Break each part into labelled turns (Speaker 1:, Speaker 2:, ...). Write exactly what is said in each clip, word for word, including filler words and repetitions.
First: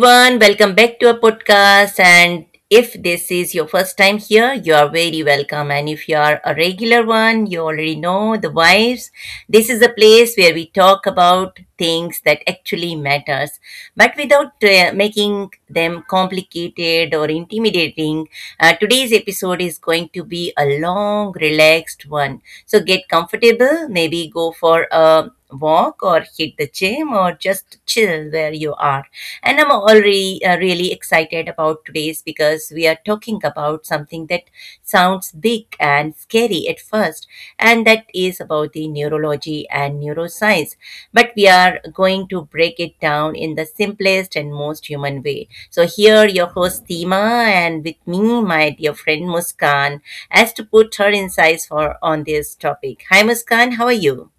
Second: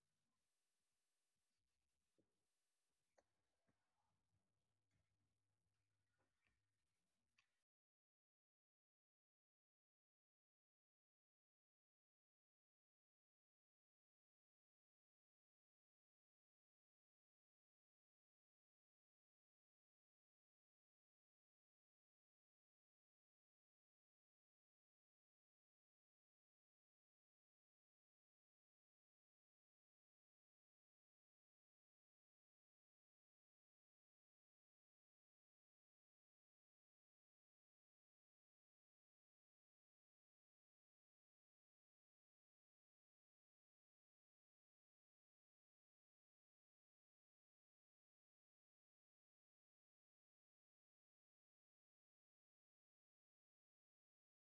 Speaker 1: everyone, welcome back to our podcast. And if this is your first time here, you are very welcome. And if you are a regular one, you already know the vibes. This is a place where we talk about things that actually matters, but without uh, making them complicated or intimidating. Uh, today's episode is going to be a long, relaxed one. So get comfortable, maybe go for a walk or hit the gym game or just chill where you are. And I'm already uh, really excited about today's because we are talking about something that sounds big and scary at first, and that is about the neurology and neuroscience. But we are going to break it down in the simplest and most human way. So here, your host Tima, and with me, my dear friend Muskan, as to put her insights for on this topic. Hi, Muskan. How are you?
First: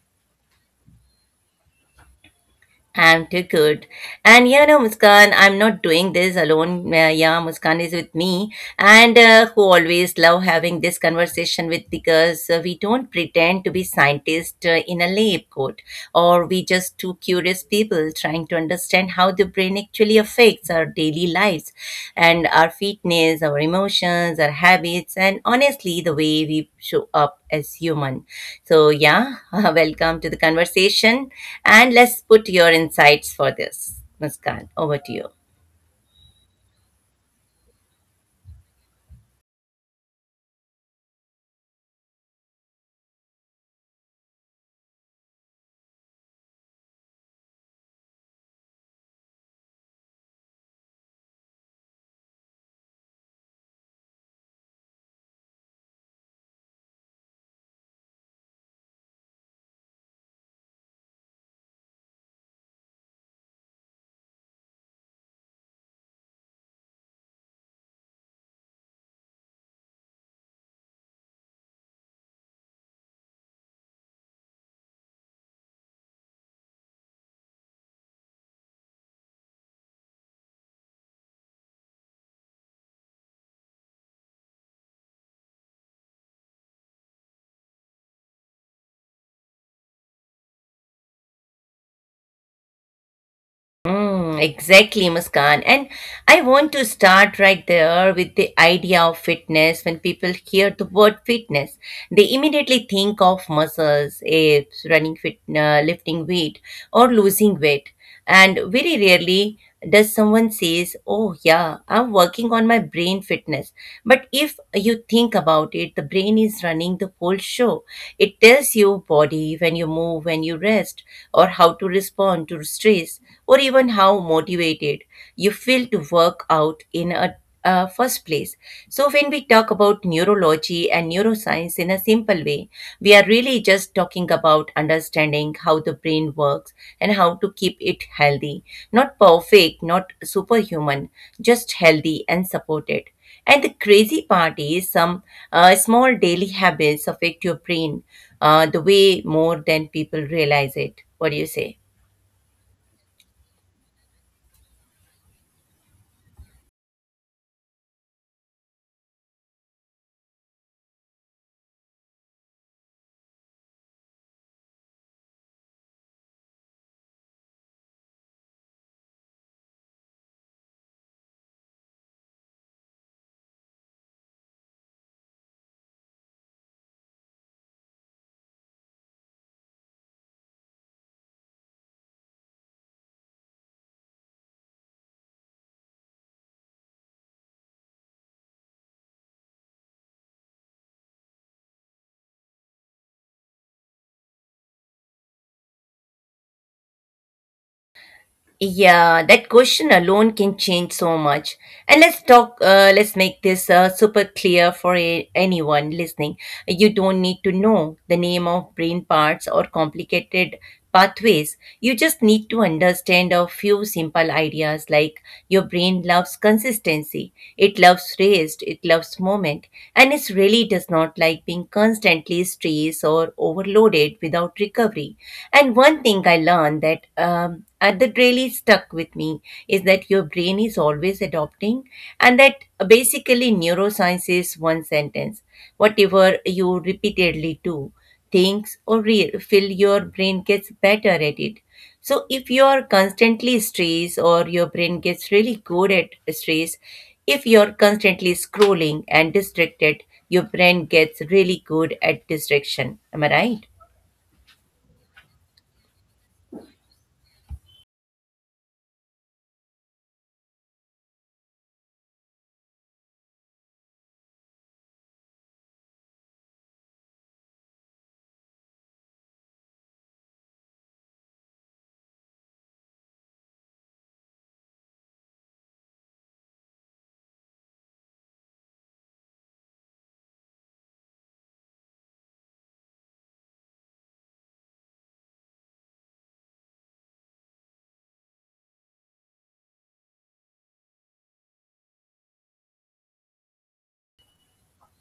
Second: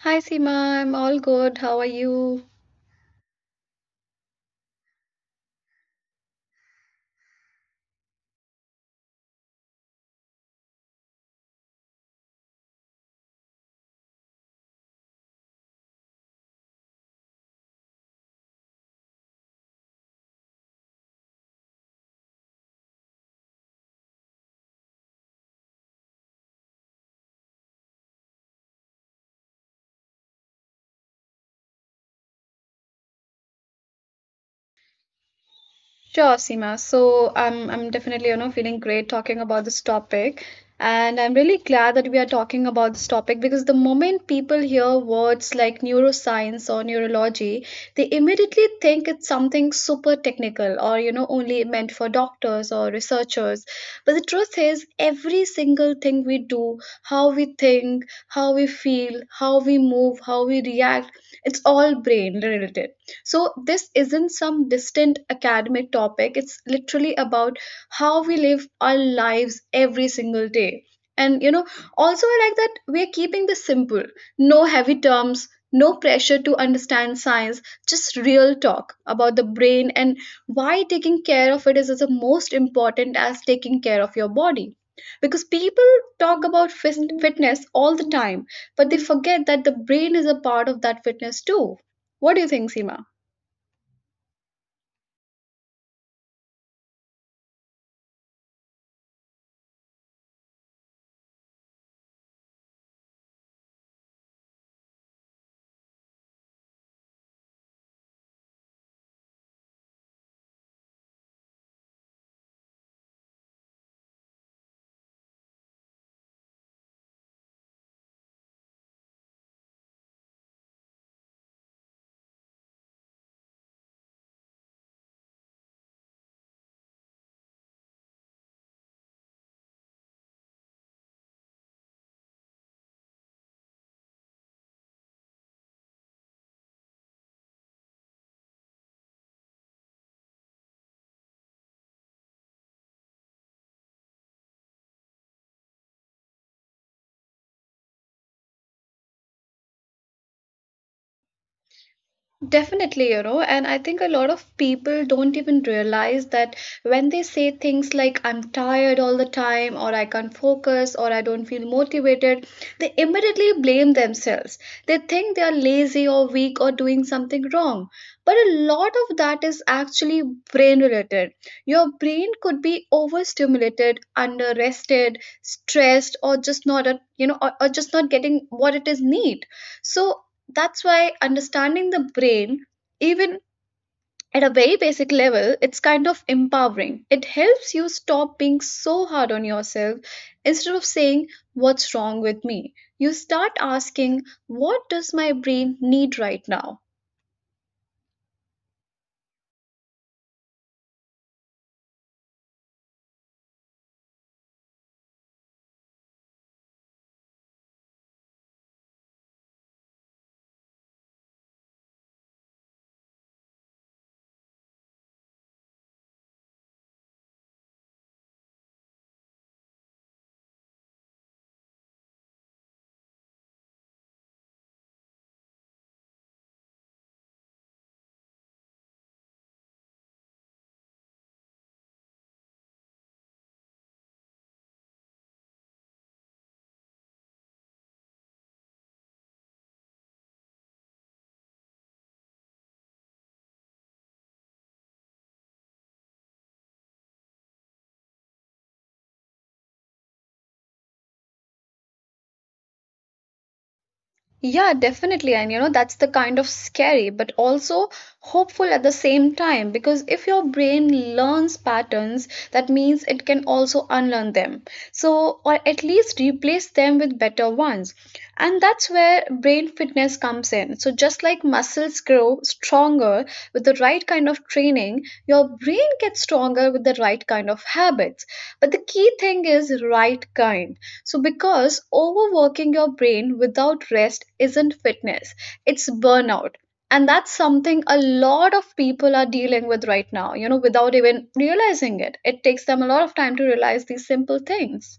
Speaker 2: Hi Seema, I'm all good. How are you?
Speaker 1: I'm too good. And you know, Muskan, I'm not doing this alone. Uh, yeah, Muskan is with me, and uh, who always love having this conversation with because uh, we don't pretend to be scientists uh, in a lab coat, or we just two curious people trying to understand how the brain actually affects our daily lives, and our fitness, our emotions, our habits, and honestly, the way we show up as human. So, yeah, welcome to the conversation. And let's put your insights for this. Muskan, over to you.
Speaker 2: Sure, Seema. So I'm I'm definitely, you know, feeling great talking about this topic. And I'm really glad that we are talking about this topic because the moment people hear words like neuroscience or neurology, they immediately think it's something super technical or, you know, only meant for doctors or researchers. But the truth is, every single thing we do, how we think, how we feel, how we move, how we react, it's all brain related. So this isn't some distant academic topic, it's literally about how we live our lives every single day. And you know, also I like that we're keeping this simple, no heavy terms, no pressure to understand science, just real talk about the brain and why taking care of it is as most important as taking care of your body. Because people talk about fis- fitness all the time, but they forget that the brain is a part of that fitness too. What do you think, Seema?
Speaker 1: Mm, exactly, Muskan. And I want to start right there with the idea of fitness. When people hear the word fitness, they immediately think of muscles, apes, running fit, uh, lifting weight, or losing weight. And very rarely does someone says oh yeah, I'm working on my brain fitness. But if you think about it, the brain is running the whole show. It tells your body when you move, when you rest, or how to respond to stress, or even how motivated you feel to work out in a uh, first place. So, when we talk about neurology and neuroscience in a simple way, we are really just talking about understanding how the brain works and how to keep it healthy. Not perfect, not superhuman, just healthy and supported. And the crazy part is some uh, small daily habits affect your brain uh, the way more than people realize it. What do you say?
Speaker 2: Definitely, you know, and I think a lot of people don't even realize that when they say things like I'm tired all the time, or I can't focus, or I don't feel motivated, they immediately blame themselves. They think they are lazy or weak or doing something wrong. But a lot of that is actually brain related. Your brain could be overstimulated, under rested, stressed, or just not, a, you know, or, or just not getting what it is need. So that's why understanding the brain, even at a very basic level, it's kind of empowering. It helps you stop being so hard on yourself. Instead of saying what's wrong with me, you start asking what does my brain need right now?
Speaker 1: Yeah, that question alone can change so much. And let's talk, uh, let's make this uh, super clear for a- anyone listening. You don't need to know the name of brain parts or complicated pathways. You just need to understand a few simple ideas like your brain loves consistency, it loves rest, it loves movement, and it really does not like being constantly stressed or overloaded without recovery. And one thing I learned that um, uh, that really stuck with me is that your brain is always adopting, and that basically neuroscience is one sentence. Whatever you repeatedly do, thinks or re- feel, your brain gets better at it. So if you are constantly stressed, or your brain gets really good at stress, if you're constantly scrolling and distracted, your brain gets really good at distraction. Am I right?
Speaker 2: Yeah, definitely. And you know, that's the kind of scary, but also hopeful at the same time. Because if your brain learns patterns, that means it can also unlearn them. So, or at least replace them with better ones. And that's where brain fitness comes in. So, just like muscles grow stronger with the right kind of training, your brain gets stronger with the right kind of habits. But the key thing is right kind. So, because overworking your brain without rest isn't fitness, it's burnout. And that's something a lot of people are dealing with right now, you know, without even realizing it. It takes them a lot of time to realize these simple things.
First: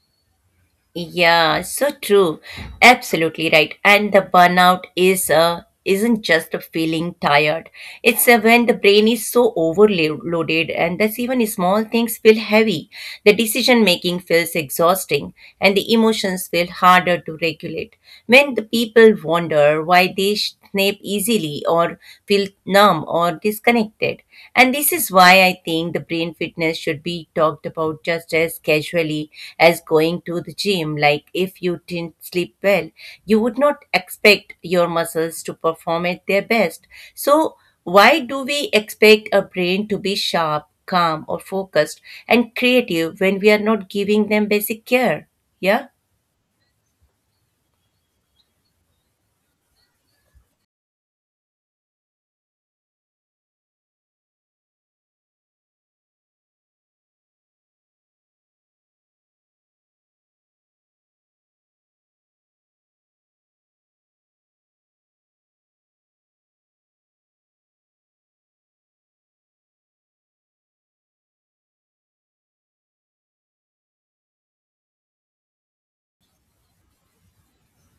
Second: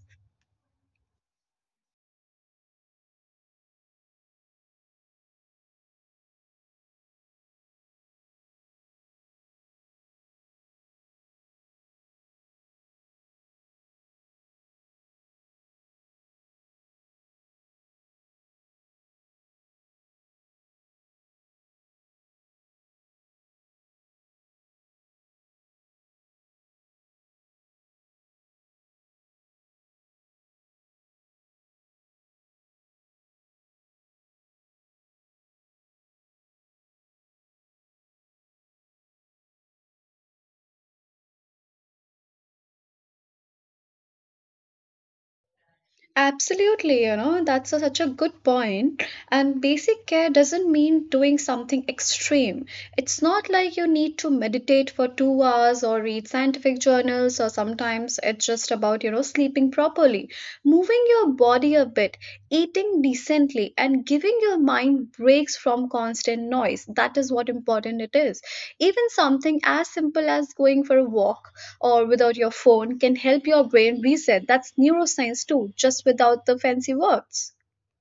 Speaker 1: Yeah, so true. Absolutely right. And the burnout is uh, isn't just a feeling tired. It's uh, when the brain is so overloaded and that's even small things feel heavy. The decision making feels exhausting and the emotions feel harder to regulate. When the people wonder why they snap easily or feel numb or disconnected. And this is why I think the brain fitness should be talked about just as casually as going to the gym. Like if you didn't sleep well, you would not expect your muscles to perform at their best. So, why do we expect a brain to be sharp, calm, or focused and creative when we are not giving them basic care? Yeah.
Speaker 2: Absolutely, you know, that's a, such a good point. And basic care doesn't mean doing something extreme. It's not like you need to meditate for two hours or read scientific journals, or sometimes it's just about, you know, sleeping properly, moving your body a bit, eating decently, and giving your mind breaks from constant noise. That is what important it is. Even something as simple as going for a walk or without your phone can help your brain reset. That's neuroscience too, just without the fancy words.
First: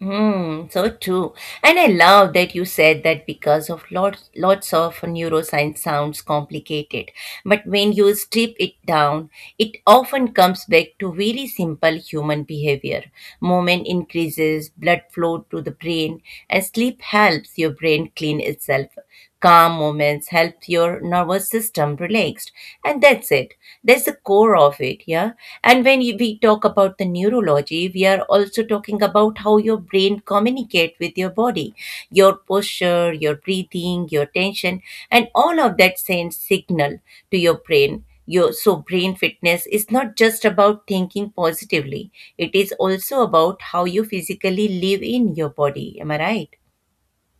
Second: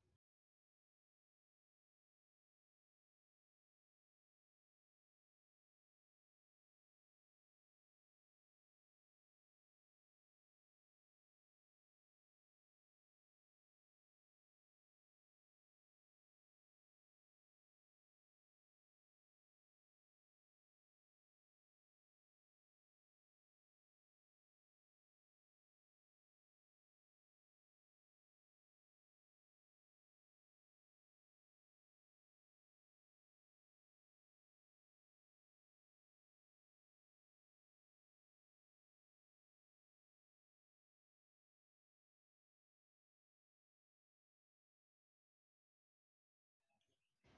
Speaker 1: Mm, so true. And I love that you said that because of lots lots of neuroscience sounds complicated. But when you strip it down, it often comes back to very simple human behavior. Movement increases blood flow to the brain, and sleep helps your brain clean itself. Calm moments help your nervous system relaxed, and that's it. That's the core of it, yeah. And when you- we talk about the neurology, we are also talking about how your brain communicate with your body, your posture, your breathing, your tension, and all of that sends signal to your brain. Your, so brain fitness is not just about thinking positively, it is also about how you physically live in your body, am I right?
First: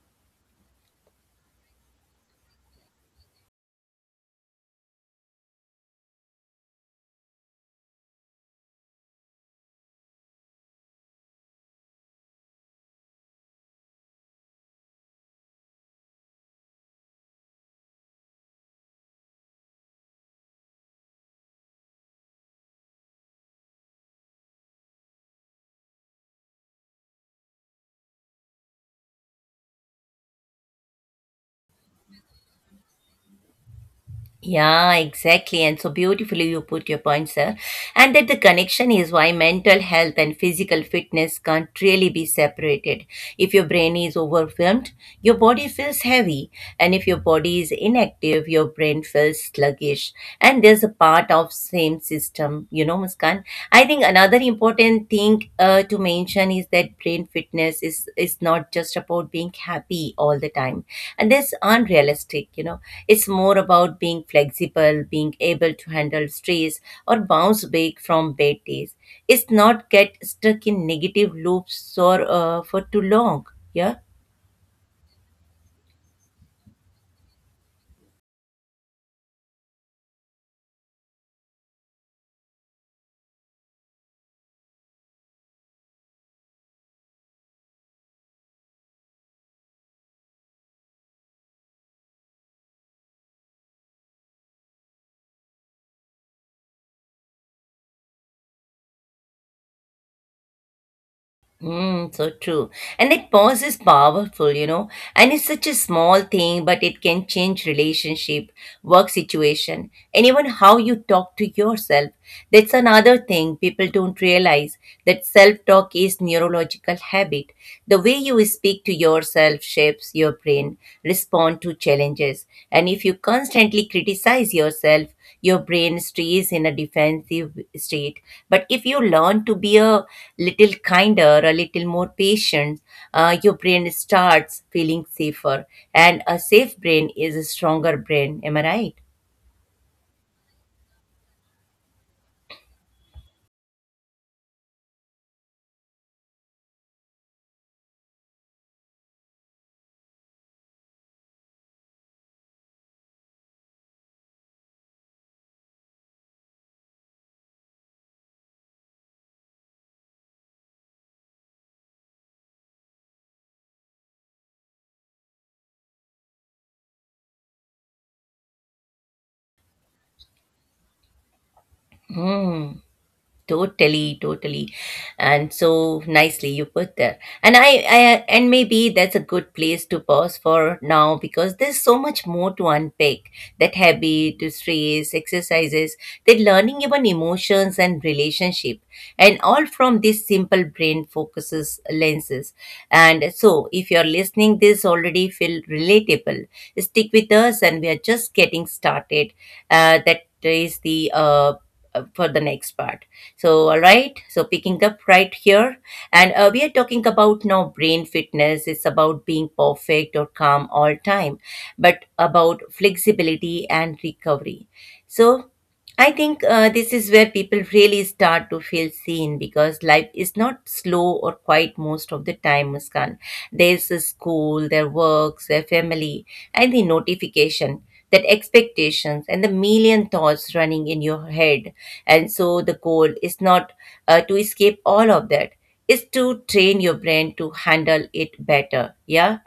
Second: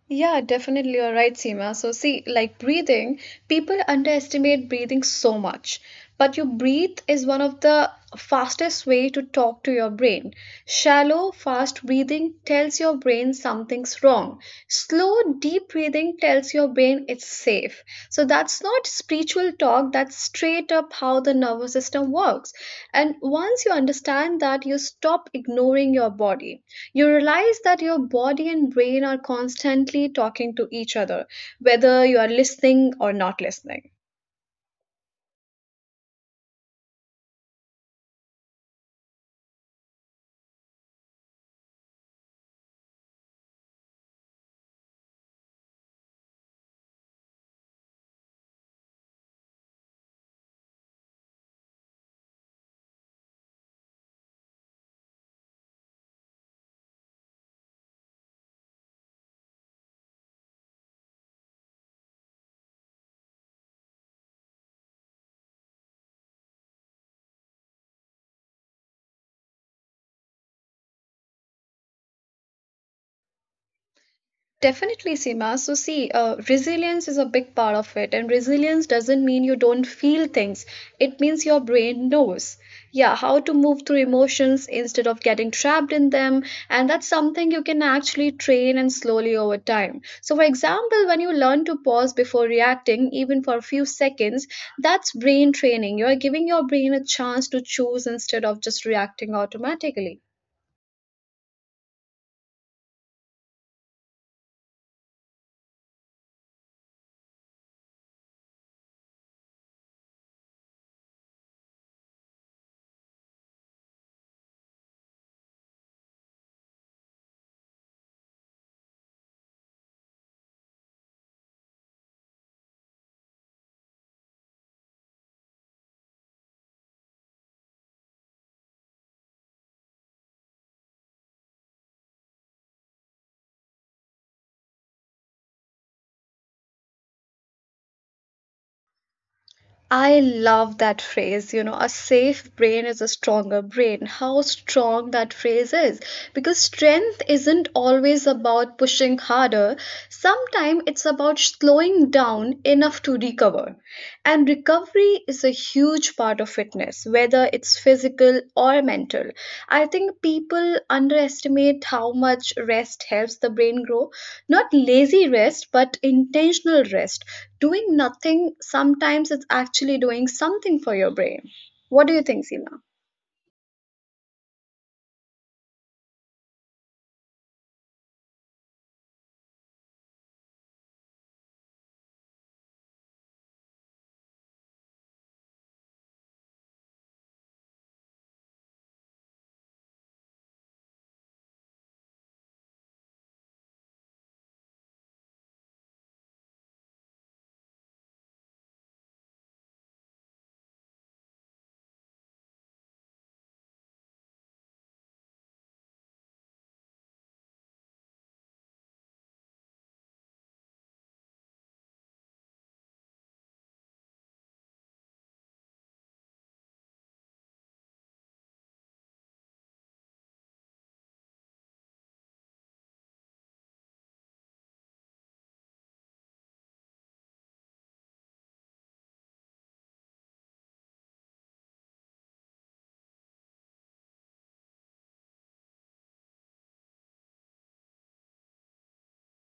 Speaker 2: Yeah, definitely. You're right, Seema. So, see, like breathing, people underestimate breathing so much. But your breathe is one of the fastest way to talk to your brain. Shallow, fast breathing tells your brain something's wrong. Slow, deep breathing tells your brain brain it's safe. So that's not spiritual talk, that's straight up how the nervous system works. And once you understand that, you stop ignoring your body. You realize that your body and brain are constantly talking to each other, whether you are listening or not listening.
Speaker 1: Yeah, exactly. And so beautifully you put your points there. And that the connection is why mental health and physical fitness can't really be separated. If your brain is overwhelmed, your body feels heavy. And if your body is inactive, your brain feels sluggish. And there's a part of same system, you know, Muskan. I think another important thing uh, to mention is that brain fitness is is not just about being happy all the time, and that's unrealistic. You know, it's more about being flexible, being able to handle stress or bounce back from bad days. It's not get stuck in negative loops or uh, for too long. Yeah.
Speaker 2: Definitely, Seema. So, see, uh, resilience is a big part of it, and resilience doesn't mean you don't feel things. It means your brain knows, yeah, how to move through emotions instead of getting trapped in them, and that's something you can actually train and slowly over time. So, for example, when you learn to pause before reacting, even for a few seconds, that's brain training. You are giving your brain a chance to choose instead of just reacting automatically.
Speaker 1: Mm, so true. And that pause is powerful, you know, and it's such a small thing, but it can change relationship, work situation, and even how you talk to yourself. That's another thing people don't realize that self-talk is neurological habit. The way you speak to yourself shapes your brain, respond to challenges, and if you constantly criticize yourself, your brain stays in a defensive state. But if you learn to be a little kinder, a little more patient, uh, your brain starts feeling safer, and a safe brain is a stronger brain, am I right?
Speaker 2: I love that phrase, you know, a safe brain is a stronger brain. How strong that phrase is. Because strength isn't always about pushing harder, sometimes it's about slowing down enough to recover. And recovery is a huge part of fitness, whether it's physical or mental. I think people underestimate how much rest helps the brain grow. Not lazy rest, but intentional rest. Doing nothing sometimes it's actually doing something for your brain. What do you think,
Speaker 1: Hmm.
Speaker 2: Sila?
Speaker 1: Totally, totally. And so nicely you put there. And I, I and maybe that's a good place to pause for now because there's so much more to unpack. That habit, to stress, exercises, that learning even emotions and relationship. And all from this simple brain focuses lenses. And so if you're listening this already feel relatable, stick with us and we are just getting started. Uh, that is the uh, uh, for the next part. So, all right. So, picking up right here, and uh, we are talking about now brain fitness. It's about being perfect or calm all time, but about flexibility and recovery. So, I think uh, this is where people really start to feel seen because life is not slow or quiet most of the time, Muskan. Their school, their works, their family, and the notification, that expectations, and the million thoughts running in your head. And so the goal is not uh, to escape all of that, is to train your brain to handle it better. Yeah.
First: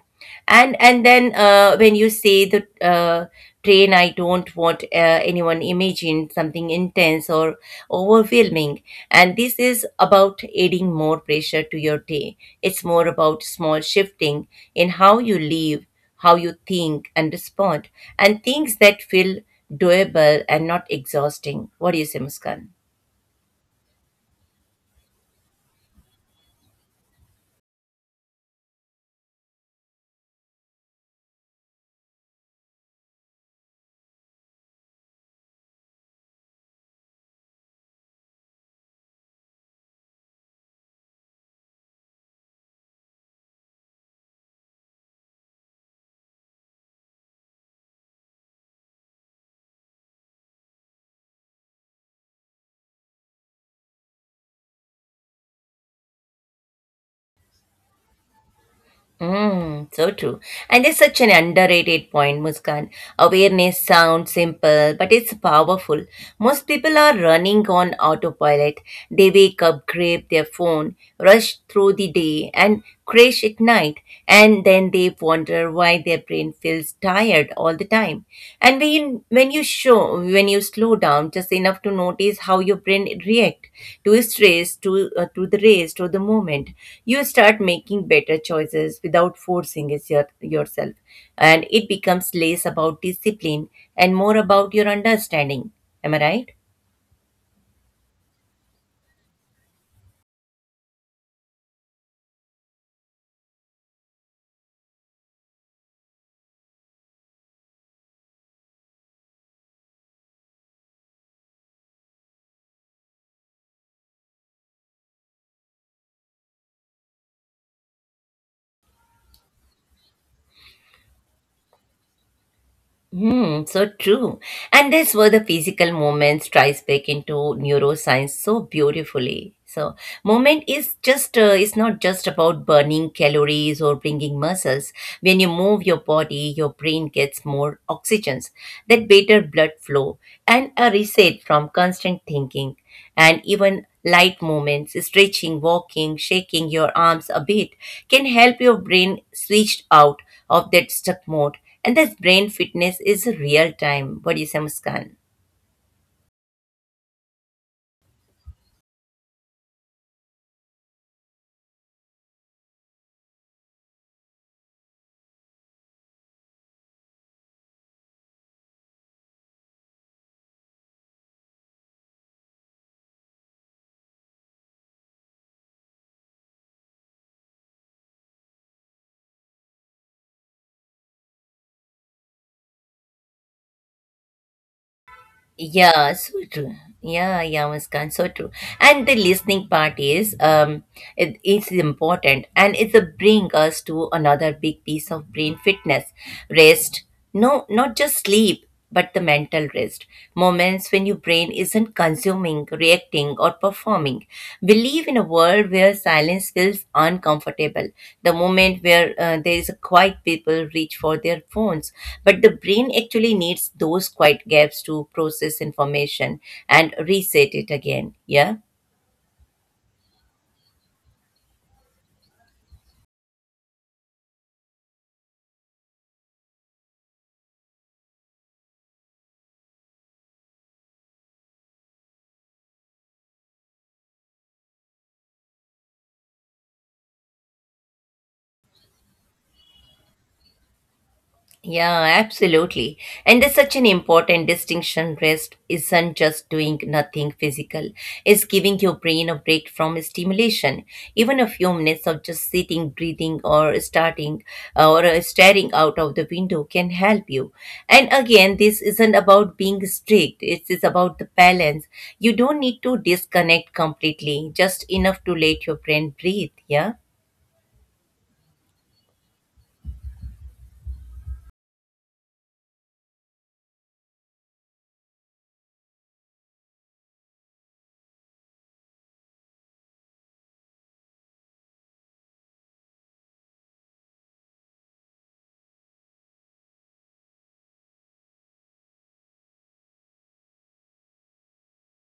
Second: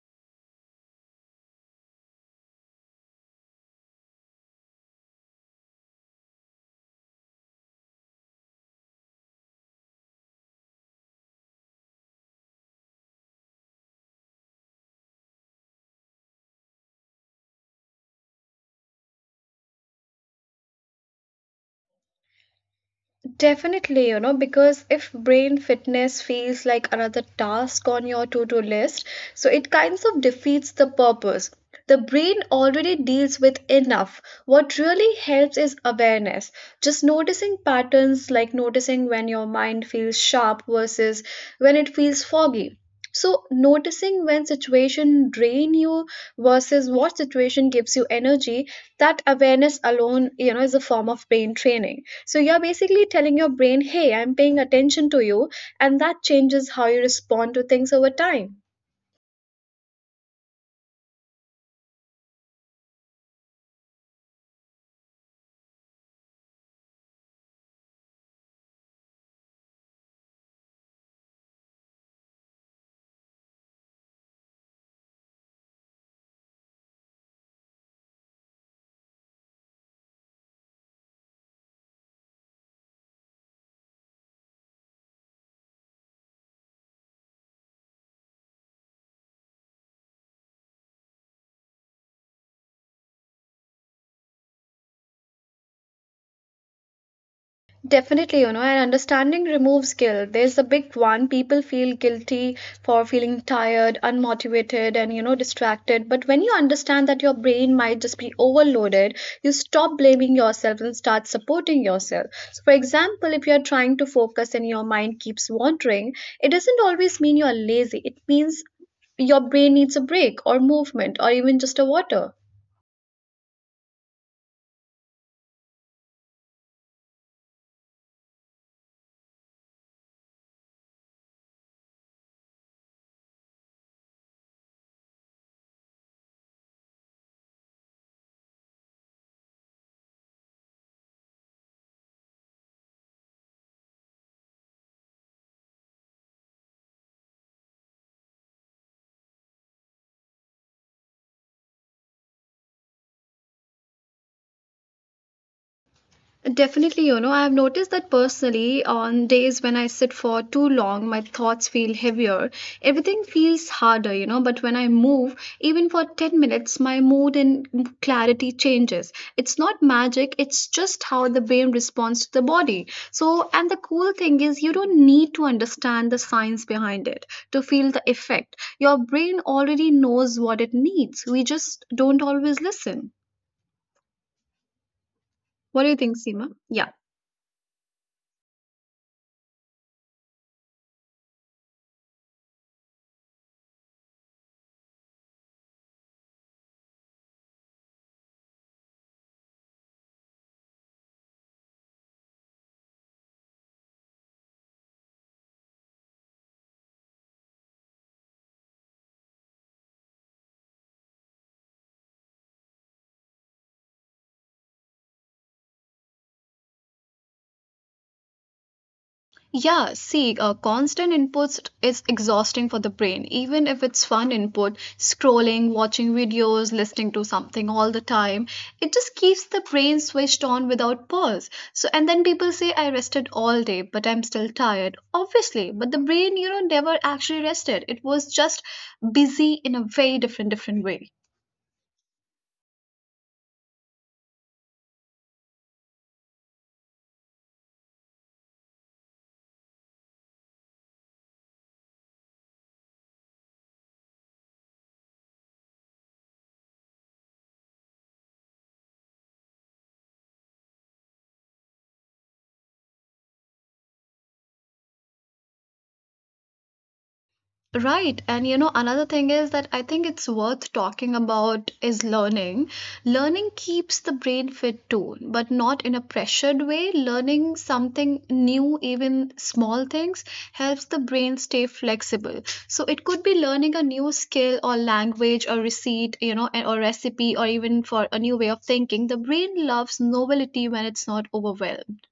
Speaker 1: And and then uh, when you say the uh, train, I don't want uh, anyone imagine something intense or overwhelming, and this is about adding more pressure to your day. It's more about small shifting in how you live, how you think and respond, and things that feel doable and not exhausting. What do you say, Muskan?
Speaker 2: Definitely, you know, because if brain fitness feels like another task on your to do list, so it kinds of defeats the purpose. The brain already deals with enough. What really helps is awareness. Just noticing patterns, like noticing when your mind feels sharp versus when it feels foggy. So, noticing when situation drain you versus what situation gives you energy, that awareness alone, you know, is a form of brain training. So you're basically telling your brain, hey, I'm paying attention to you, and that changes how you respond to things over time.
Speaker 1: Mm, so true. And it's such an underrated point, Muskan. Awareness sounds simple, but it's powerful. Most people are running on autopilot. They wake up, grab their phone, rush through the day, and crash at night. And then they wonder why their brain feels tired all the the time. And when, you, when you show, when you slow down just enough to notice how your brain react to stress, to, uh, to the race to the moment, you start making better choices without forcing it your, yourself. And it becomes less about discipline and more about your understanding. Am I right?
Speaker 2: Definitely, you know, and understanding removes guilt. There's a big one. People feel guilty for feeling tired, unmotivated, and, you know, distracted. But when you understand that your brain might just be overloaded, you stop blaming yourself and start supporting yourself. So, for example, if you're trying to focus and your mind keeps wandering, it doesn't always mean you're lazy. It means your brain needs a break or movement or even just a water.
Speaker 1: Hmm, so true. And that's where the physical movement strikes back into neuroscience so beautifully. So movement is just uh, it's not just about burning calories or bringing muscles. When you move your body, your brain gets more oxygens, that better blood flow, and a reset from constant thinking. And even light movements, stretching, walking, shaking your arms a bit, can help your brain switch out of that stuck mode, and this brain fitness is real time. What do you say, Muskan?
Speaker 2: Definitely, you know, I have noticed that personally on days when I sit for too long, my thoughts feel heavier. Everything feels harder, you know, but when I move, even for ten minutes, my mood and clarity changes. It's not magic, it's just how the brain responds to the body. So, and the cool thing is, you don't need to understand the science behind it to feel the effect. Your brain already knows what it needs. We just don't always listen. What do you
Speaker 1: Yeah,
Speaker 2: think,
Speaker 1: so
Speaker 2: Seema?
Speaker 1: true.
Speaker 2: Yeah.
Speaker 1: Yeah, yeah, Muskan, so true. And the listening part is um it is important, and it's a bring us to another big piece of brain fitness. Rest. No, not just sleep, but the mental rest. Moments when your brain isn't consuming, reacting, or performing. We live in a world where silence feels uncomfortable. The moment where uh, there is a quiet, people reach for their phones. But the brain actually needs those quiet gaps to process information and reset it again. Yeah.
Speaker 2: Yeah, see, uh, constant inputs is exhausting for the brain, even if it's fun input, scrolling, watching videos, listening to something all the time. It just keeps the brain switched on without pause. So, and then people say, I rested all day, but I'm still tired. Obviously, but the brain, you know, never actually rested. It was just busy in a very different, different way.
Speaker 1: Yeah, absolutely. And there's such an important distinction. Rest isn't just doing nothing physical, it's giving your brain a break from stimulation. Even a few minutes of just sitting, breathing, or starting uh, or uh, staring out of the window can help you. And again, this isn't about being strict, it is about the balance. You don't need to disconnect completely, just enough to let your brain breathe. Yeah.
Speaker 2: Right. And you know, another thing is that I think it's worth talking about is learning. Learning keeps the brain fit too, but not in a pressured way. Learning something new, even small things, helps the brain stay flexible. So it could be learning a new skill or language or receipt, you know, and- or recipe or even for a new way of thinking. The brain loves novelty when it's not overwhelmed.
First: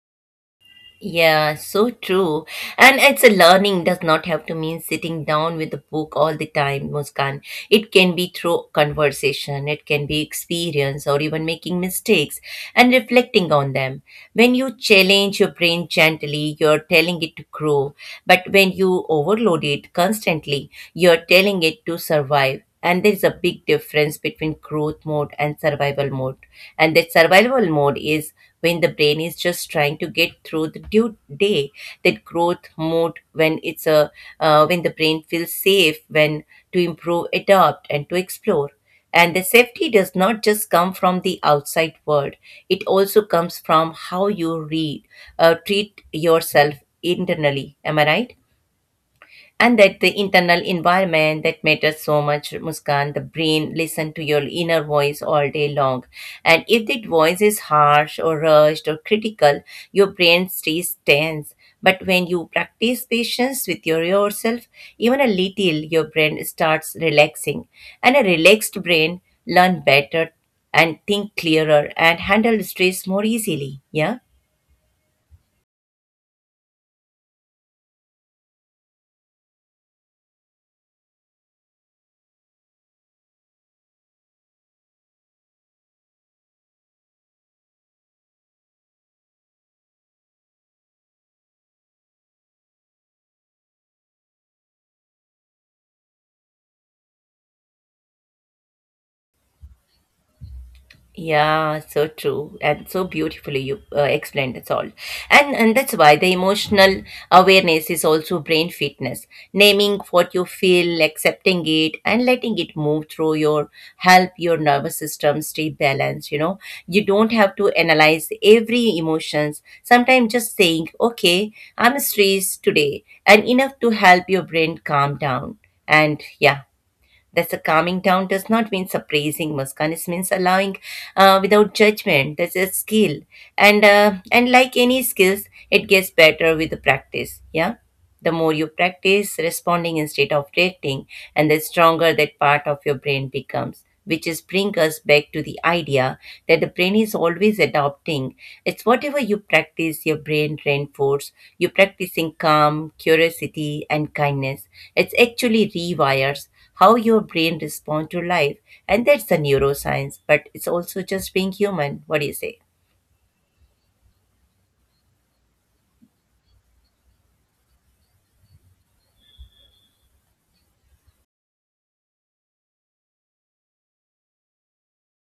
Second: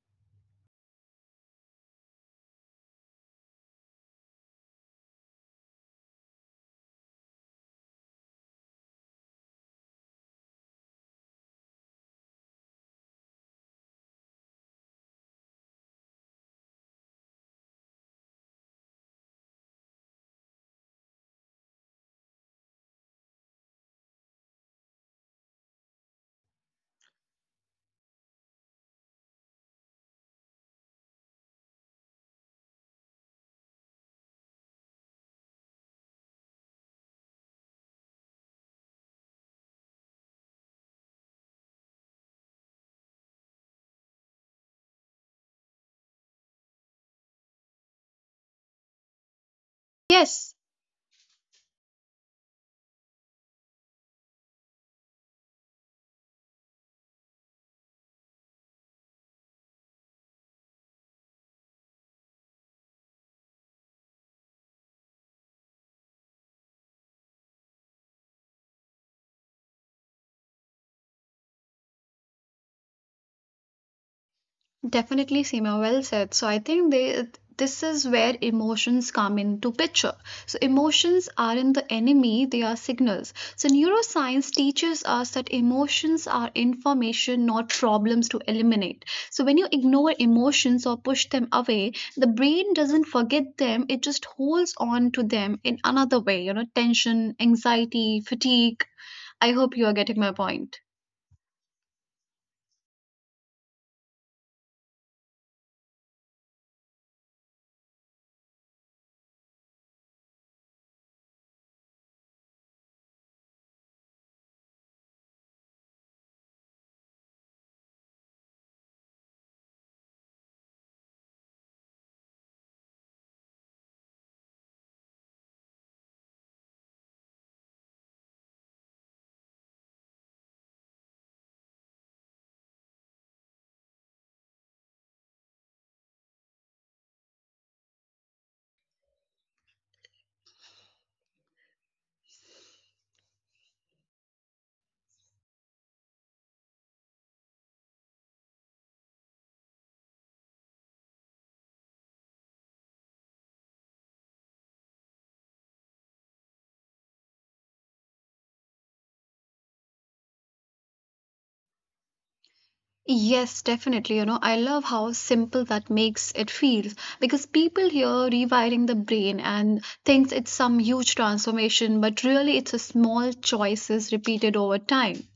Speaker 1: Yeah, so true. And it's a learning does not have to mean sitting down with a book all the time, Muskan. It can be through conversation, it can be experience, or even making mistakes and reflecting on them. When you challenge your brain gently, you're telling it to grow. But when you overload it constantly, you're telling it to survive. And there is a big difference between growth mode and survival mode. And that survival mode is when the brain is just trying to get through the due day. That growth mode when it's a uh, when the brain feels safe, when to improve, adapt and to explore. And the safety does not just come from the outside world, it also comes from how you read, uh, treat yourself internally. Am I right? And that the internal
Speaker 2: Yes,
Speaker 1: environment that matters so much, Muskan. The brain listen to your inner voice all day long, and if that voice is harsh or rushed or critical, your brain stays tense. But when you practice patience with your yourself, even a little, your brain starts relaxing. And a relaxed brain learn better, and think clearer, and handle stress more easily. Yeah.
Speaker 2: definitely, Seema, well said. So I think they, this is where emotions come into picture. So emotions aren't the enemy, they are signals. So neuroscience teaches us that emotions are information, not problems to eliminate. So when you ignore emotions or push them away, the brain doesn't forget them, it just holds on to them in another way, you know, tension, anxiety, fatigue. I hope you are getting my point.
Speaker 1: Yeah, so true, and so beautifully you uh, explained it all. And and that's why the emotional awareness is also brain fitness. Naming what you feel, accepting it and letting it move through your help your nervous system stay balanced, you know. You don't have to analyze every emotions. Sometimes just saying, "Okay, I'm stressed today," and enough to help your brain calm down. And yeah, that's a calming down does not mean suppressing, Muskan. It means allowing uh, without judgment. That's a skill, and uh, and like any skills, it gets better with the practice. Yeah, the more you practice responding instead of reacting, and the stronger that part of your brain becomes. Which is bring us back to the idea that the brain is always adopting. It's whatever you practice, your brain reinforces. You're practicing calm, curiosity, and kindness. It's actually rewires how your brain responds to life. And that's the neuroscience, but it's also just being human. What do you say?
Speaker 2: Yes, definitely. You know, I love how simple that makes it feels because people here rewiring the brain and thinks it's some huge transformation, but really it's a small choices repeated over time.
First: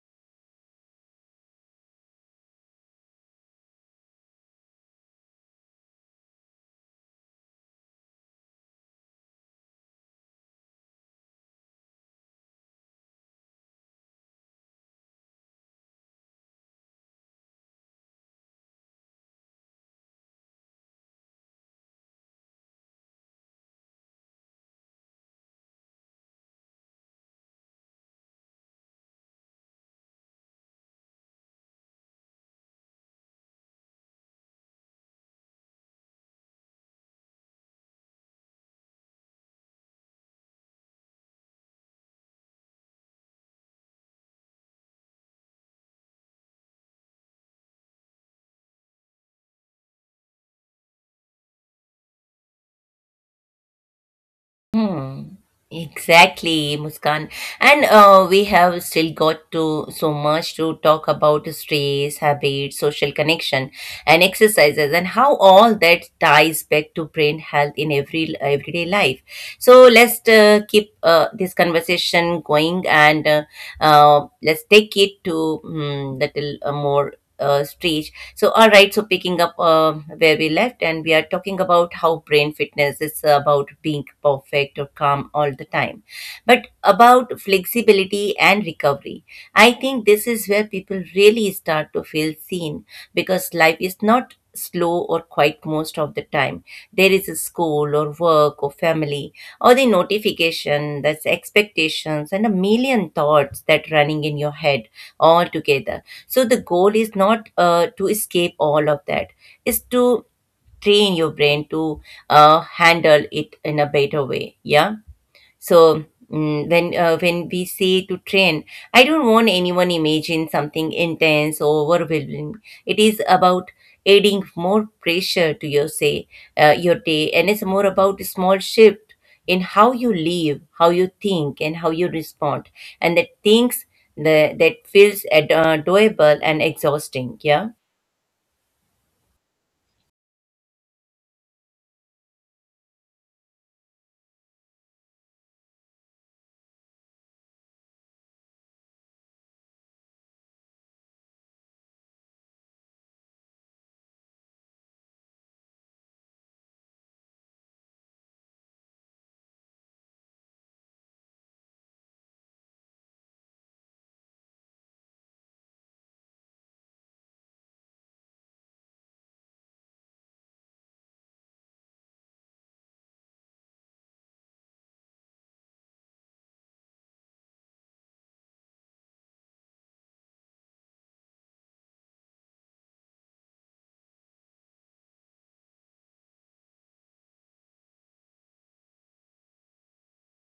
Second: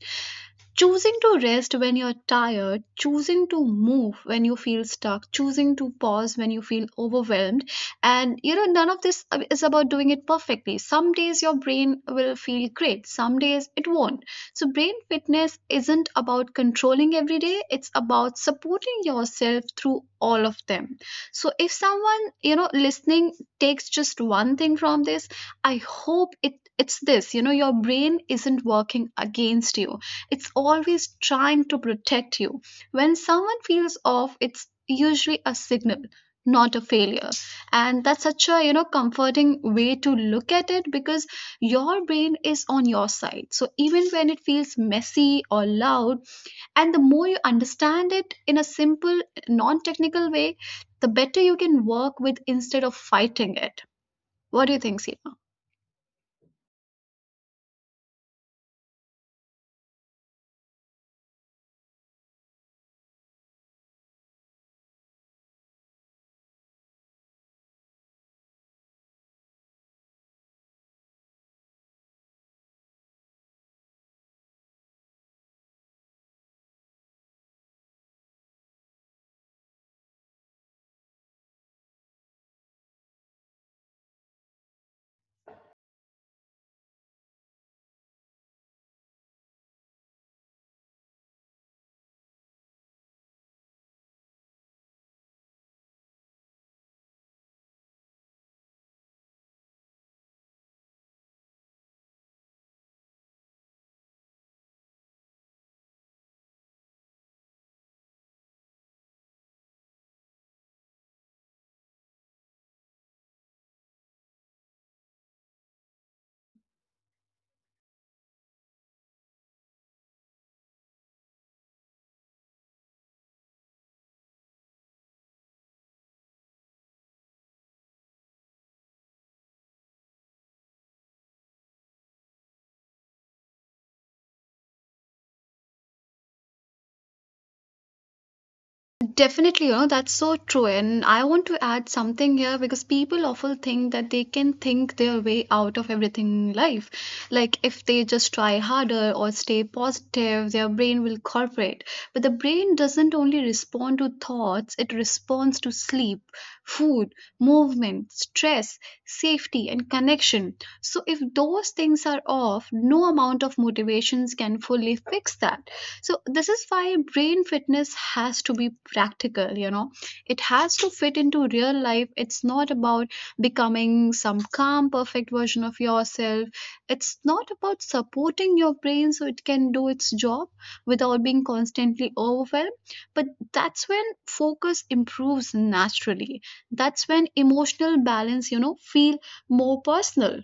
Speaker 2: Choosing to rest when you're tired, choosing to move when you feel stuck, choosing to pause when you feel overwhelmed. And you know, none of this uh, is about doing it perfectly. Some days your brain will feel great, some days it won't. So, brain fitness isn't about controlling every day, it's about supporting yourself through all of them. So, if someone, you know, listening takes just one thing from this, I hope it it's this, you know, your brain isn't working against you, it's always trying to protect you. When someone feels off, it's usually a signal, not a failure. And that's such a, you know, comforting way to look at it because your brain is on your side. So even when it feels messy or loud, and the more you understand it in a simple, non technical way, the better you can work with instead of fighting it. What do you think,
Speaker 1: Hmm.
Speaker 2: Seema?
Speaker 1: Exactly, Muskan. And uh, we have still got to so much to talk about stress, habits, social connection, and exercises, and how all that ties back to brain health in every everyday life. So let's uh, keep uh, this conversation going, and uh, uh, let's take it to um, little uh, more uh, stage. So, all right. So, picking up uh, where we left, and we are talking about how brain fitness is about being perfect or calm all the time, but about flexibility and recovery. I think this is where people really start to feel seen, because life is not slow or quiet most of the time. There is a school or work or family or the notification, that's expectations, and a million thoughts that running in your head all together. So the goal is not uh, to escape all of that, is to train your brain to uh, handle it in a better way. Yeah. So mm, when uh, when we say to train, I don't want anyone imagine something intense or overwhelming. It is about adding more pressure to your say uh, your day, and it's more about a small shift in how you live, how you think, and how you respond. And that things that, that feels ad- uh, doable and exhausting. Yeah.
Speaker 2: Definitely, you know, that's so true. And I want to add something here because people often think that they can think their way out of everything in life. Like if they just try harder or stay positive, their brain will cooperate. But the brain doesn't only respond to thoughts, it responds to sleep, food, movement, stress, safety, and connection. So if those things are off, no amount of motivations can fully fix that. So this is why brain fitness has to be practical, you know. It has to fit into real life. It's not about becoming some calm perfect version of yourself. It's not about supporting your brain so it can do its job without being constantly overwhelmed. But that's when focus improves naturally, that's when emotional balance, you know, feel more personal.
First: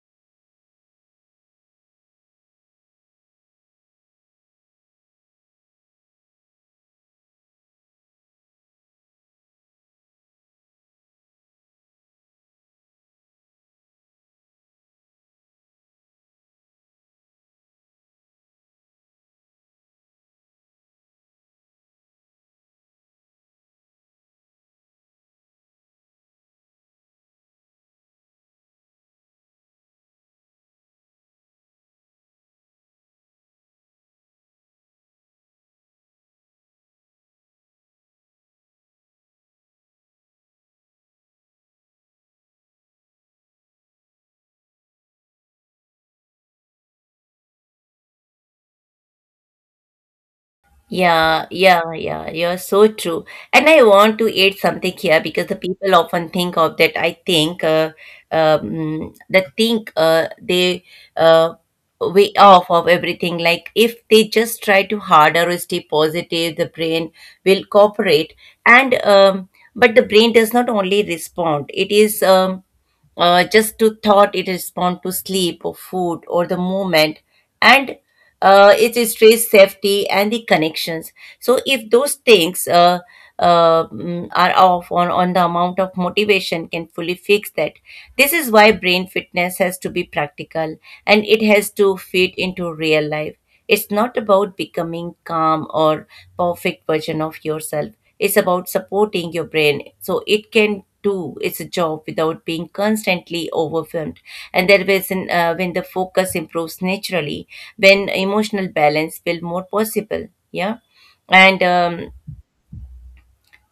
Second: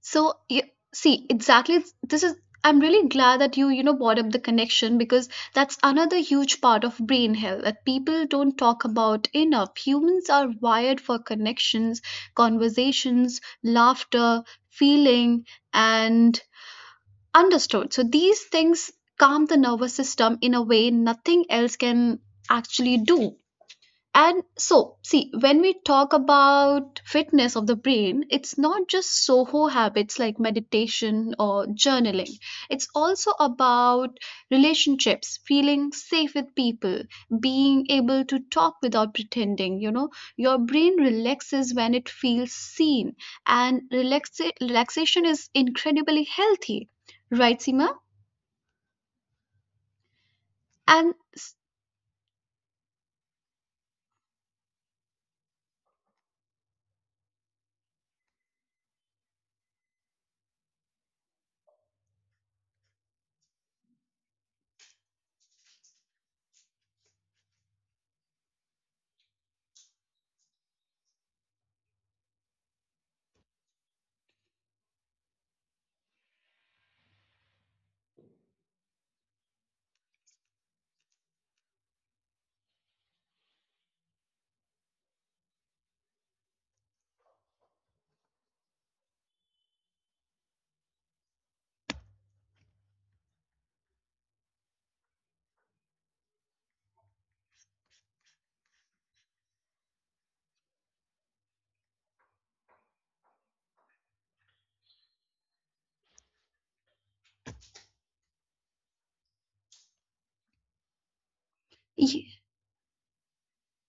Speaker 2: So you see exactly this is, I'm really glad that you you know brought up the connection because that's another huge part of brain health that people don't talk about enough. Humans are wired for connections, conversations, laughter, feeling and understood. So these things calm the nervous system in a way nothing else can actually do. And so, see, when we talk about fitness of the brain, it's not just Soho habits like meditation or journaling. It's also about relationships, feeling safe with people, being able to talk without pretending. You know, your brain relaxes when it feels seen, and relaxa- relaxation is incredibly healthy, right, Seema? And
Speaker 1: Yeah,
Speaker 2: s-
Speaker 1: yeah, yeah, you're so true. And I want to add something here because the people often think of that. I think uh, um, that think uh, they uh, Way off of everything. Like if they just try to harder or stay positive, the brain will cooperate. And um, But the brain does not only respond. It is um, uh, Just to thought, it respond to sleep or food or the movement. And uh, it is stress, safety and the connections. So if those things uh, uh, mm, are off, on, on the amount of motivation can fully fix that. This is why brain fitness has to be practical, and it has to fit into real life. It's not about becoming calm or perfect version of yourself. It's about supporting your brain so it can do its job without being constantly overwhelmed. And there is an, uh, when the focus improves naturally, when emotional balance feel more possible. Yeah. and um,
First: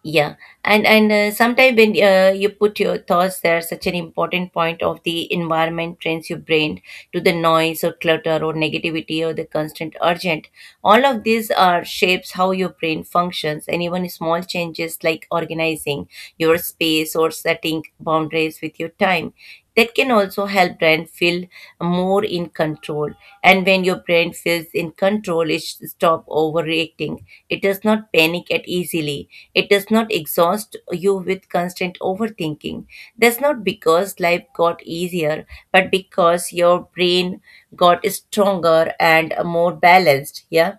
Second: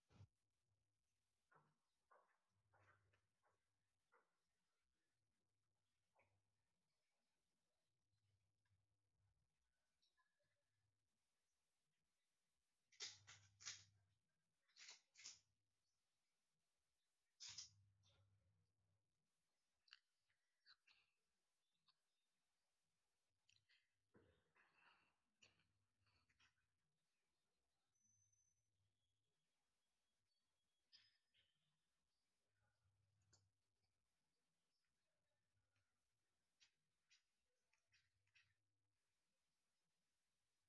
Speaker 1: yeah, and and uh, sometimes when uh, you put your thoughts there, such an important point of the environment trains your brain to the noise or clutter or negativity or the constant urgent. All of these are shapes how your brain functions, and even small changes like organizing your space or setting boundaries with your time. That can also help brain feel more in control. And when your brain feels in control, it stop overreacting. It does not panic at easily, it does not exhaust you with constant overthinking. That's not because life got easier, but because your brain got stronger and more balanced. Yeah.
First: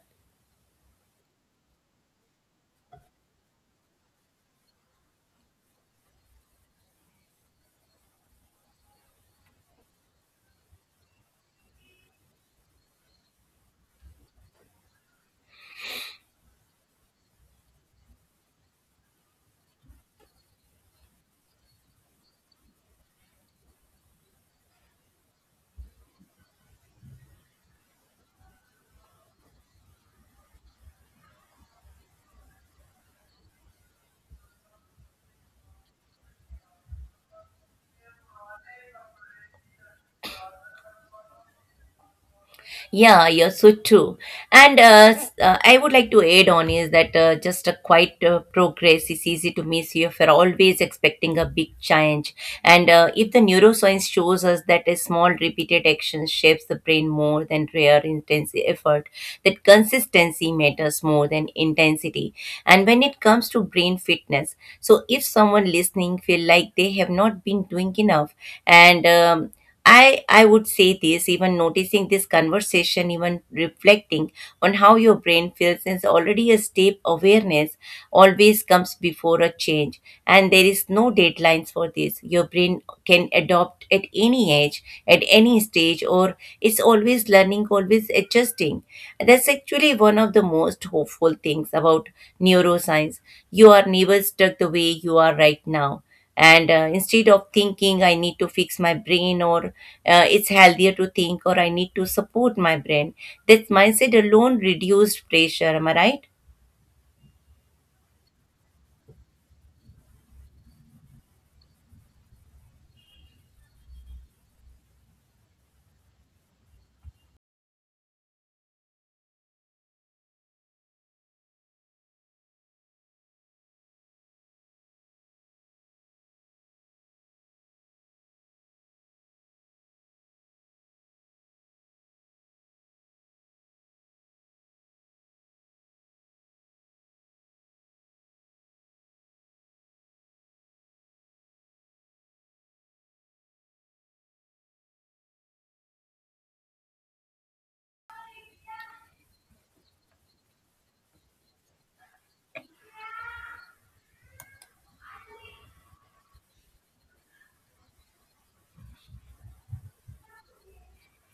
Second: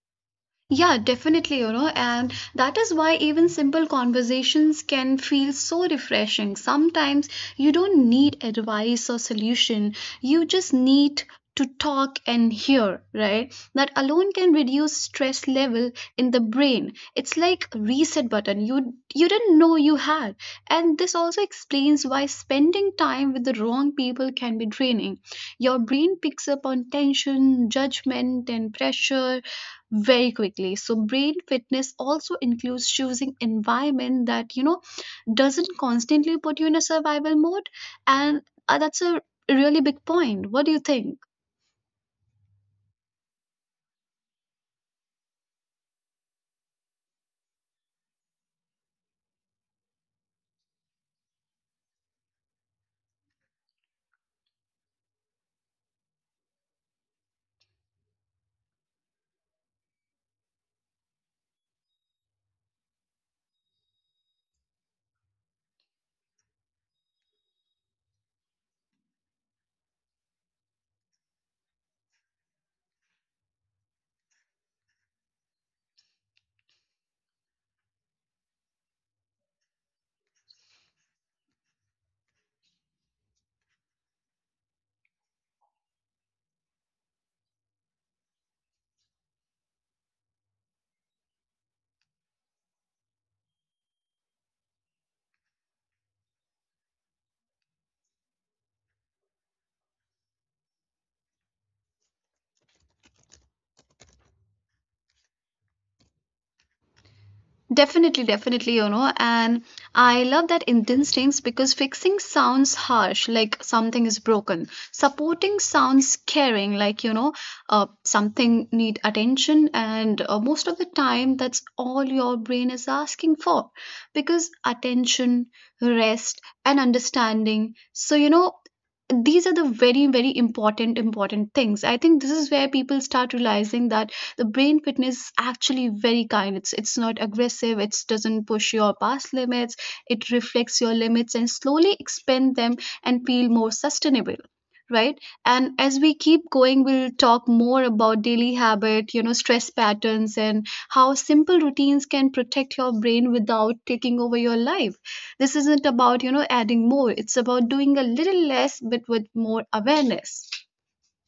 Speaker 2: yeah, definitely, you know, and that is why even simple conversations can feel so refreshing. Sometimes you don't need advice or solution, you just need to talk and hear, right? That alone can reduce stress level in the brain. It's like reset button you you didn't know you had. And this also explains why spending time with the wrong people can be draining. Your brain picks up on tension, judgment and pressure very quickly. So brain fitness also includes choosing environment that, you know, doesn't constantly put you in a survival mode. And uh, that's a really big point. What do you think?
Speaker 1: Yeah, you're so true. And uh, s- uh, I would like to add on is that uh, just a quiet uh, progress is easy to miss if you're always expecting a big change. And uh, if the neuroscience shows us that a small repeated action shapes the brain more than rare intense effort, that consistency matters more than intensity. And when it comes to brain fitness, so if someone listening feel like they have not been doing enough and um, I, I would say this, even noticing this conversation, even reflecting on how your brain feels is already a step. Awareness always comes before a change. And there is no deadlines for this. Your brain can adopt at any age, at any stage, or it's always learning, always adjusting. That's actually one of the most hopeful things about neuroscience. You are never stuck the way you are right now. And uh, instead of thinking I need to fix my brain, or uh, it's healthier to think or I need to support my brain. That mindset alone reduced pressure. Am I right?
Speaker 2: Definitely, definitely, you know, and I love that in instincts because fixing sounds harsh, like something is broken. Supporting sounds caring, like, you know, uh, something need attention, and uh, most of the time, that's all your brain is asking for, because attention, rest, and understanding. So, you know, these are the very, very important, important things. I think this is where people start realizing that the brain fitness is actually very kind. It's it's not aggressive, it doesn't push your past limits, it reflects your limits and slowly expand them and feel more sustainable, right? And as we keep going, we'll talk more about daily habit, you know, stress patterns and how simple routines can protect your brain without taking over your life. This isn't about, you know, adding more. It's about doing a little less but with more awareness.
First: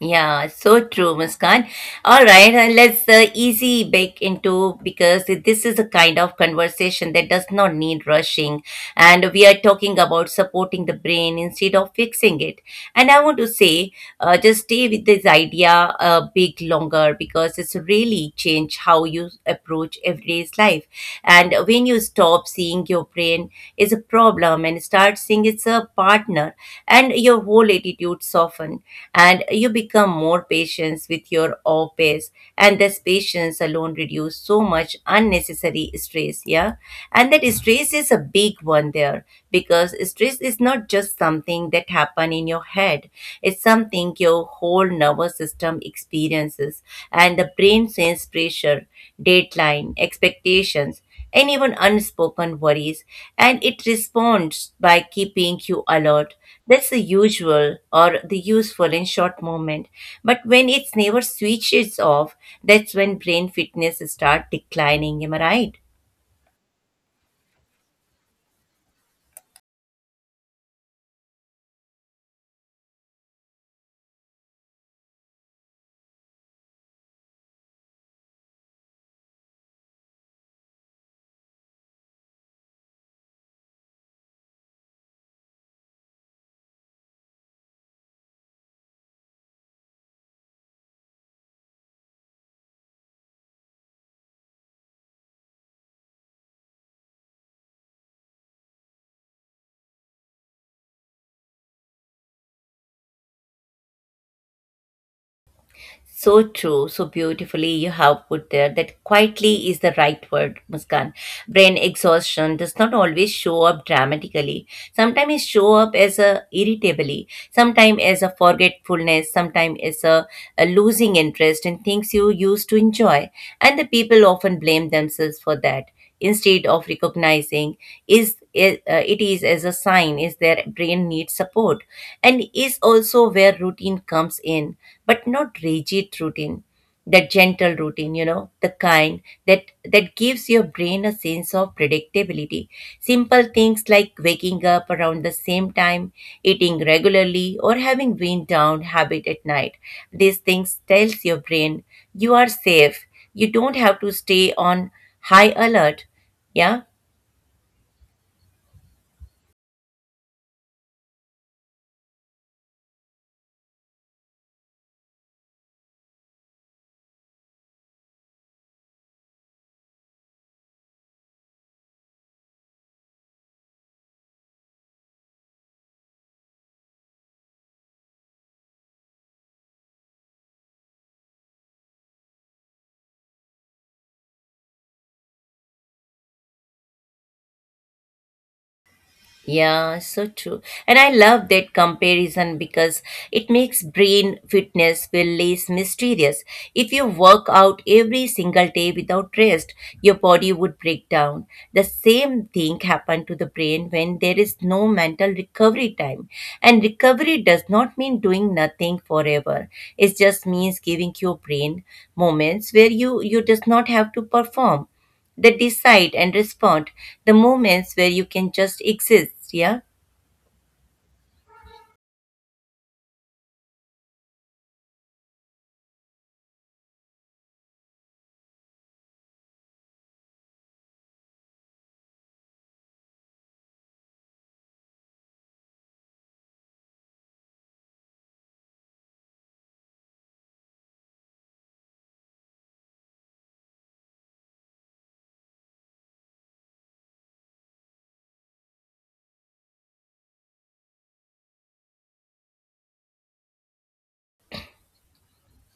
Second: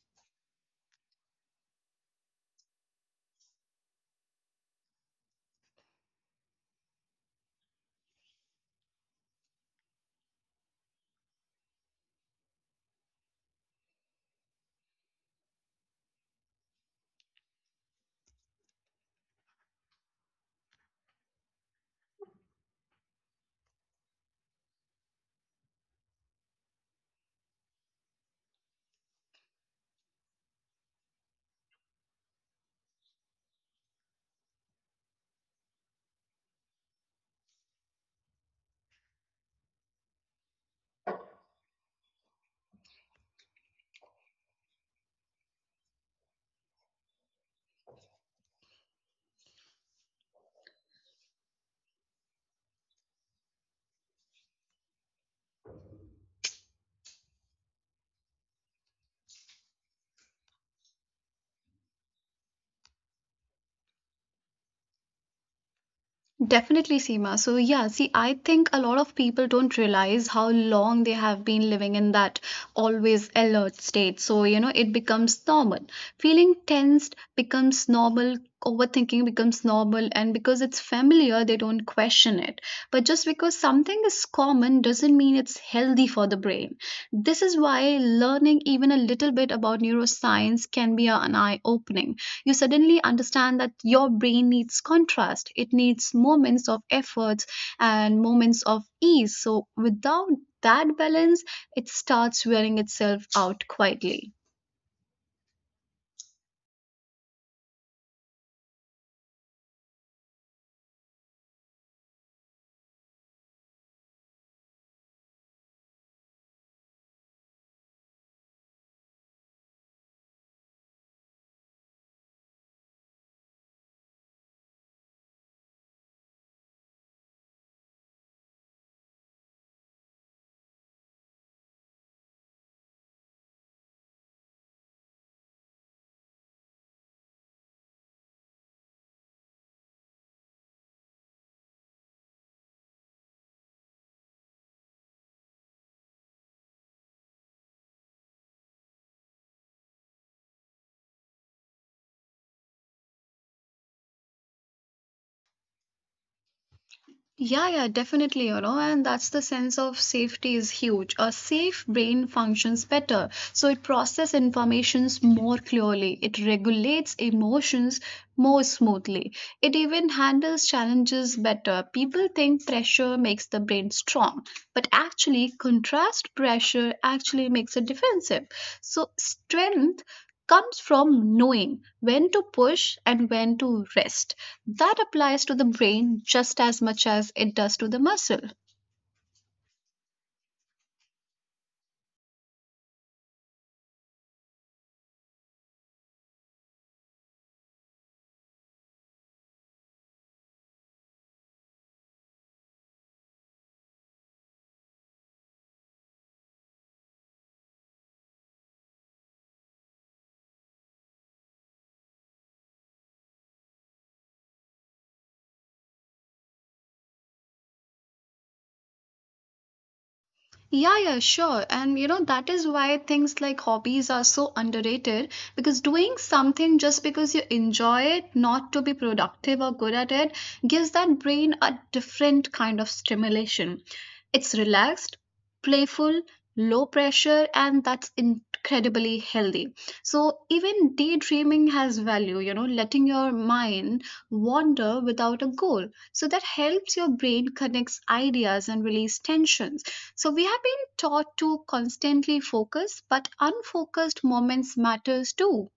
Speaker 1: Yeah, so true, Muskan. All right, uh, let's uh, easy back into, because this is a kind of conversation that does not need rushing, and we are talking about supporting the brain instead of fixing it. And I want to say, uh, just stay with this idea a bit longer because it's really change how you approach everyday's life. And when you stop seeing your brain as a problem and start seeing it's a partner, and your whole attitude soften, and you become more patient with your office, and this patience alone reduce so much unnecessary stress. Yeah. And that stress is a big one there, because stress is not just something that happen in your head, it's something your whole nervous system experiences. And the brain sense pressure, deadline, expectations, and even unspoken worries, and it responds by keeping you alert. That's the usual or the useful in short moment. But when it's never switches off, that's when brain fitness start declining. Am I right?
Speaker 2: Definitely, Seema. So, yeah, see, I think a lot of people don't realize how long they have been living in that always alert state. So, you know, it becomes normal. Feeling tensed becomes normal, overthinking becomes normal, and because it's familiar, they don't question it. But just because something is common doesn't mean it's healthy for the brain. This is why learning even a little bit about neuroscience can be an eye opening. You suddenly understand that your brain needs contrast, it needs moments of effort and moments of ease. So without that balance, it starts wearing itself out quietly.
Speaker 1: So true, so beautifully you have put there that quietly is the right word, Muskan. Brain exhaustion does not always show up dramatically. Sometimes it show up as a irritability, sometimes as a forgetfulness, sometimes as a, a losing interest in things you used to enjoy. And the people often blame themselves for that instead of recognizing is it, uh, it is as a sign is their brain needs support, and is also where routine comes in, but not rigid routine. That gentle routine you know the kind that that gives your brain a sense of predictability. Simple things like waking up around the same time, eating regularly, or having wind down habit at night. These things tells your brain you are safe, you don't have to stay on high alert. Yeah.
Speaker 2: Yeah, yeah, definitely, you know, and that's the sense of safety is huge. A safe brain functions better, so it processes informations more clearly, it regulates emotions more smoothly, it even handles challenges better. People think pressure makes the brain strong, but actually, contrast pressure actually makes it defensive. So, strength comes from knowing when to push and when to rest. That applies to the brain just as much as it does to the muscle.
Speaker 1: Yeah, so true. And I love that comparison because it makes brain fitness feel less mysterious. If you work out every single day without rest, your body would break down. The same thing happened to the brain when there is no mental recovery time. And recovery does not mean doing nothing forever, it just means giving your brain moments where you you does not have to perform, that decide and respond. The moments where you can just exist. Yeah.
Speaker 2: Yeah, yeah, sure. And you know, that is why things like hobbies are so underrated because doing something just because you enjoy it, not to be productive or good at it, gives that brain a different kind of stimulation. It's relaxed, playful, low pressure, and that's incredibly healthy. So, even daydreaming has value, you know, letting your mind wander without a goal. So, that helps your brain connects ideas and release tensions. So we have been taught to constantly focus, but unfocused moments matters too.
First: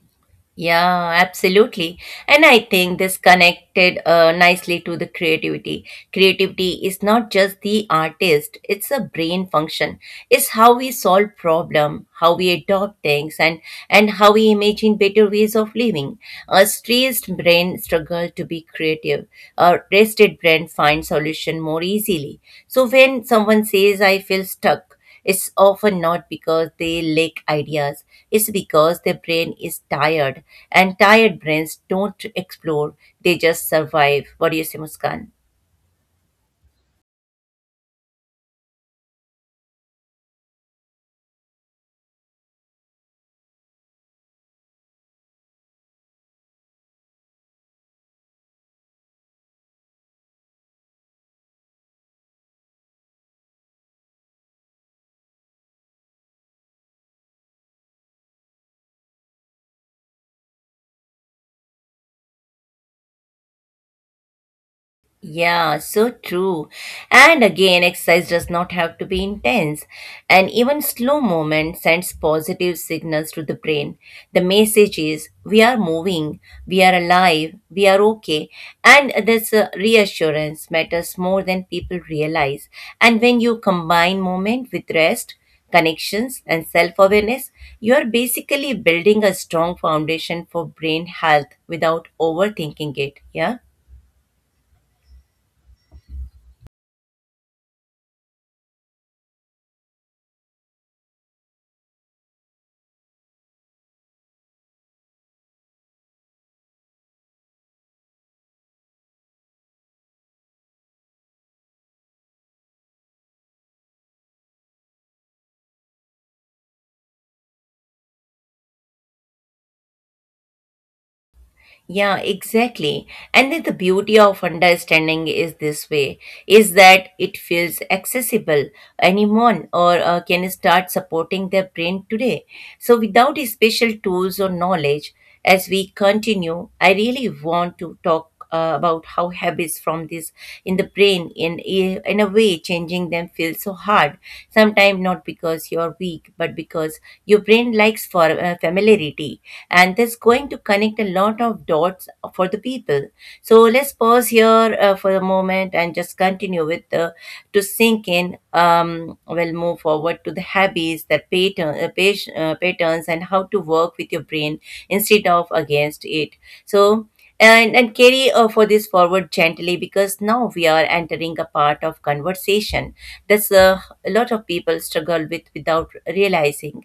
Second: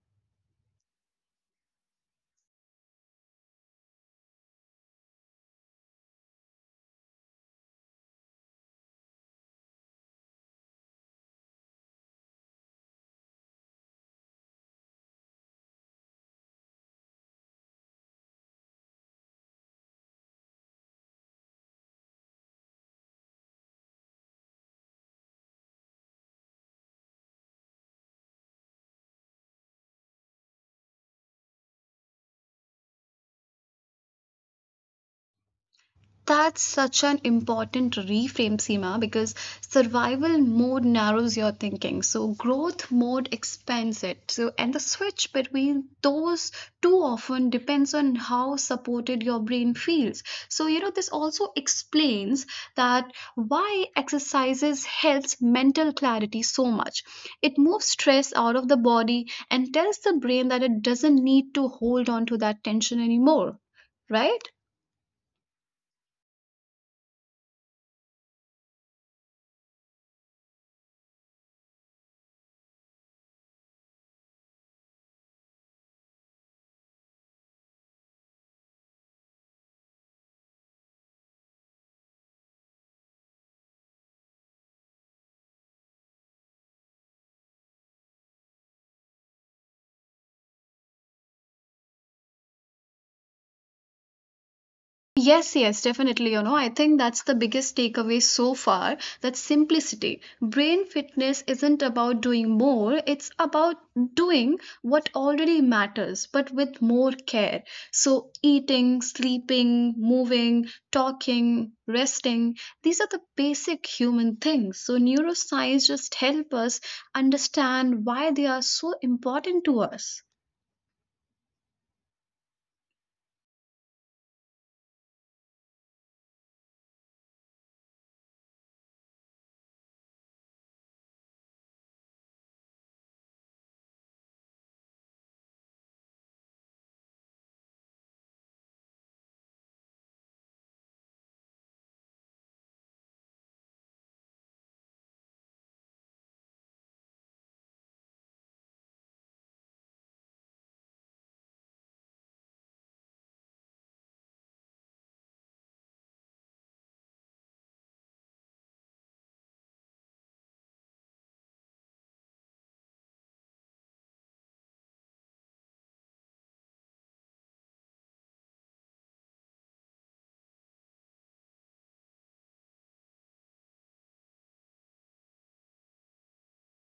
Speaker 1: Yeah, absolutely. And I think this connected uh, nicely to the creativity. Creativity is not just the artist, it's a brain function. It's how we solve problem, how we adopt things, and and how we imagine better ways of living. A stressed brain struggle to be creative, a rested brain finds solution more easily. So when someone says I feel stuck, it's often not because they lack ideas, it's because their brain is tired, and tired brains don't explore, they just survive. What do you say, Muskan?
Speaker 2: That's such an important reframe, Seema, because survival mode narrows your thinking. So growth mode expands it. So and the switch between those too often depends on how supported your brain feels. So, you know, this also explains that why exercises helps mental clarity so much. It moves stress out of the body and tells the brain that it doesn't need to hold on to that tension anymore. Right?
Speaker 1: Yeah, so true. And again, exercise does not have to be intense. And even slow movement sends positive signals to the brain. The message is we are moving, we are alive, we are okay. And this uh, reassurance matters more than people realize. And when you combine movement with rest, connections, and self awareness, you are basically building a strong foundation for brain health without overthinking it. Yeah.
Speaker 2: Yes, yes, definitely. You know, I think that's the biggest takeaway so far, that simplicity. Brain fitness isn't about doing more, it's about doing what already matters, but with more care. So, eating, sleeping, moving, talking, resting, these are the basic human things. So, neuroscience just help us understand why they are so important to us.
Speaker 1: Yeah, exactly. And then the beauty of understanding is this way is that it feels accessible. Anyone or uh, can start supporting their brain today. So without special tools or knowledge, as we continue, I really want to talk uh, about how habits from this in the brain in a, in a way changing them feels so hard sometimes, not because you're weak, but because your brain likes for uh, familiarity, and that's going to connect a lot of dots for the people. So let's pause here uh, for a moment and just continue with the to sink in. Um, we'll move forward to the habits that pattern, uh, pat- uh, patterns and how to work with your brain instead of against it. So and, and carry uh, for this forward gently, because now we are entering a part of conversation that's uh, a lot of people struggle with without realizing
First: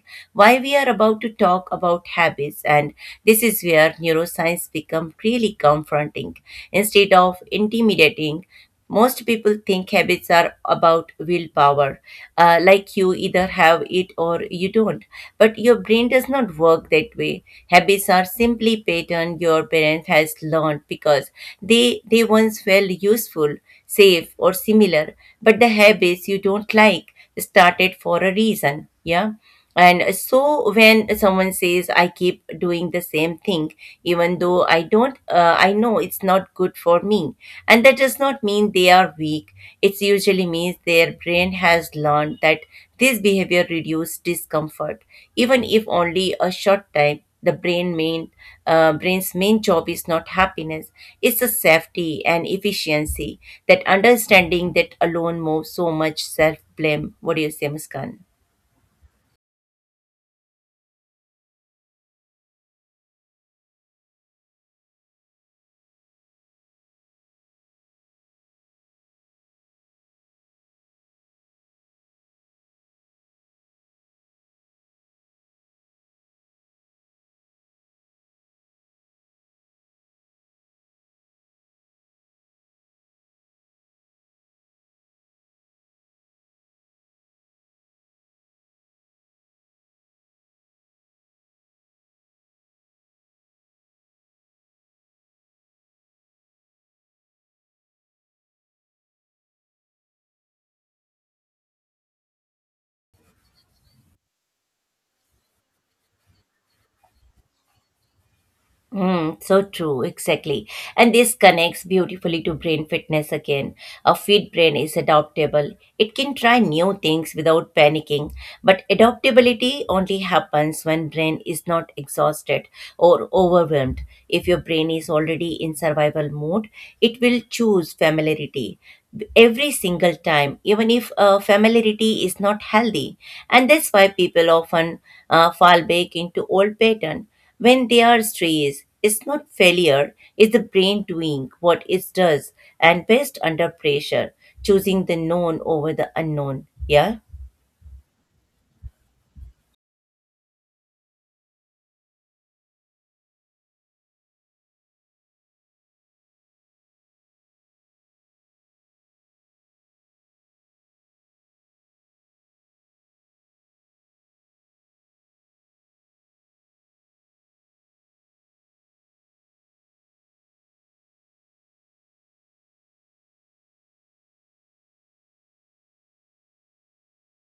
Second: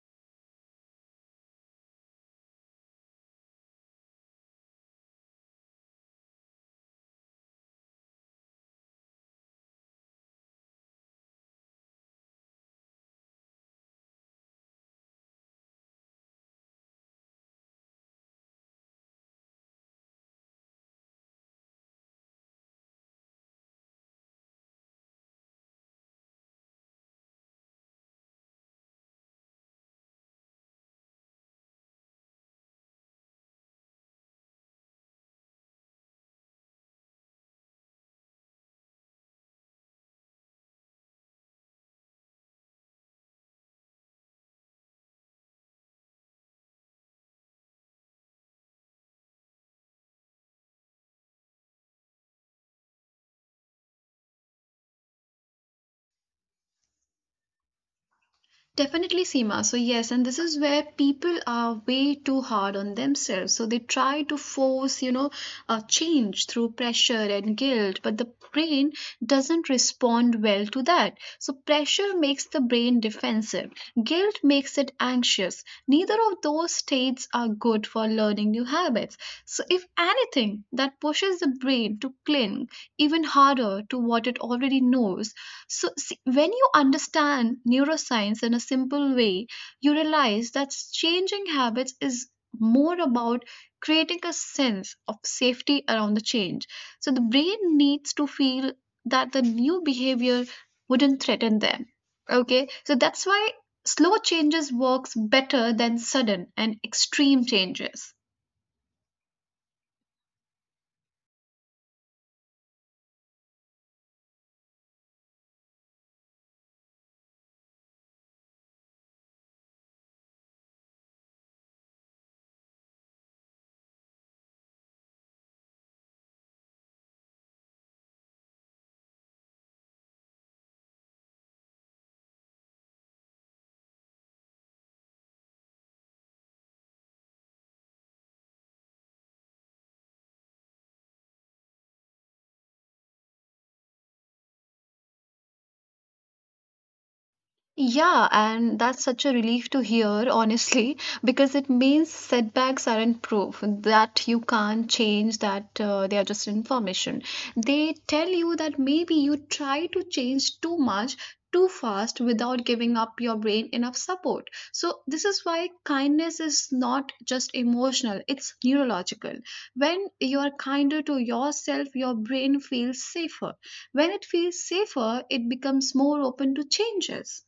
Speaker 1: why. We are about to talk about habits, and this is where neuroscience become really confronting instead of intimidating. Most people think habits are about willpower, uh, like you either have it or you don't. But your brain does not work that way. Habits are simply pattern your parents has learned because they they once felt useful, safe, or similar. But the habits you don't like started for a reason. Yeah. And so when someone says I keep doing the same thing, even though I don't, uh, I know it's not good for me, and that does not mean they are weak. It usually means their brain has learned that this behavior reduces discomfort, even if only a short time. The brain main uh, brain's main job is not happiness; it's the safety and efficiency. That understanding that alone moves so much self blame. What do you say, Muskan?
Speaker 2: Definitely, Seema. So, yes, and this is where people are way too hard on themselves. So, they try to force, you know, a change through pressure and guilt, but the brain doesn't respond well to that. So, pressure makes the brain defensive, guilt makes it anxious. Neither of those states are good for learning new habits. So, if anything, that pushes the brain to cling even harder to what it already knows. So, see, when you understand neuroscience in a simple way, you realize that changing habits is more about creating a sense of safety around the change. So, the brain needs to feel that the new behavior wouldn't threaten them. Okay, so that's why slow changes works better than sudden and extreme changes.
Speaker 1: Mm, so true, exactly. And this connects beautifully to brain fitness again. A fit brain is adaptable. It can try new things without panicking, but adaptability only happens when brain is not exhausted or overwhelmed. If your brain is already in survival mode, it will choose familiarity every single time, even if uh, familiarity is not healthy. And that's why people often uh, fall back into old pattern. When they are stressed, it's not failure, it's the brain doing what it does and best under pressure, choosing the known over the unknown. Yeah?
Speaker 2: Yeah, and that's such a relief to hear, honestly, because it means setbacks aren't proof that you can't change, that uh, they are just information. They tell you that maybe you try to change too much, too fast, without giving up your brain enough support. So, this is why kindness is not just emotional, it's neurological. When you are kinder to yourself, your brain feels safer. When it feels safer, it becomes more open to changes.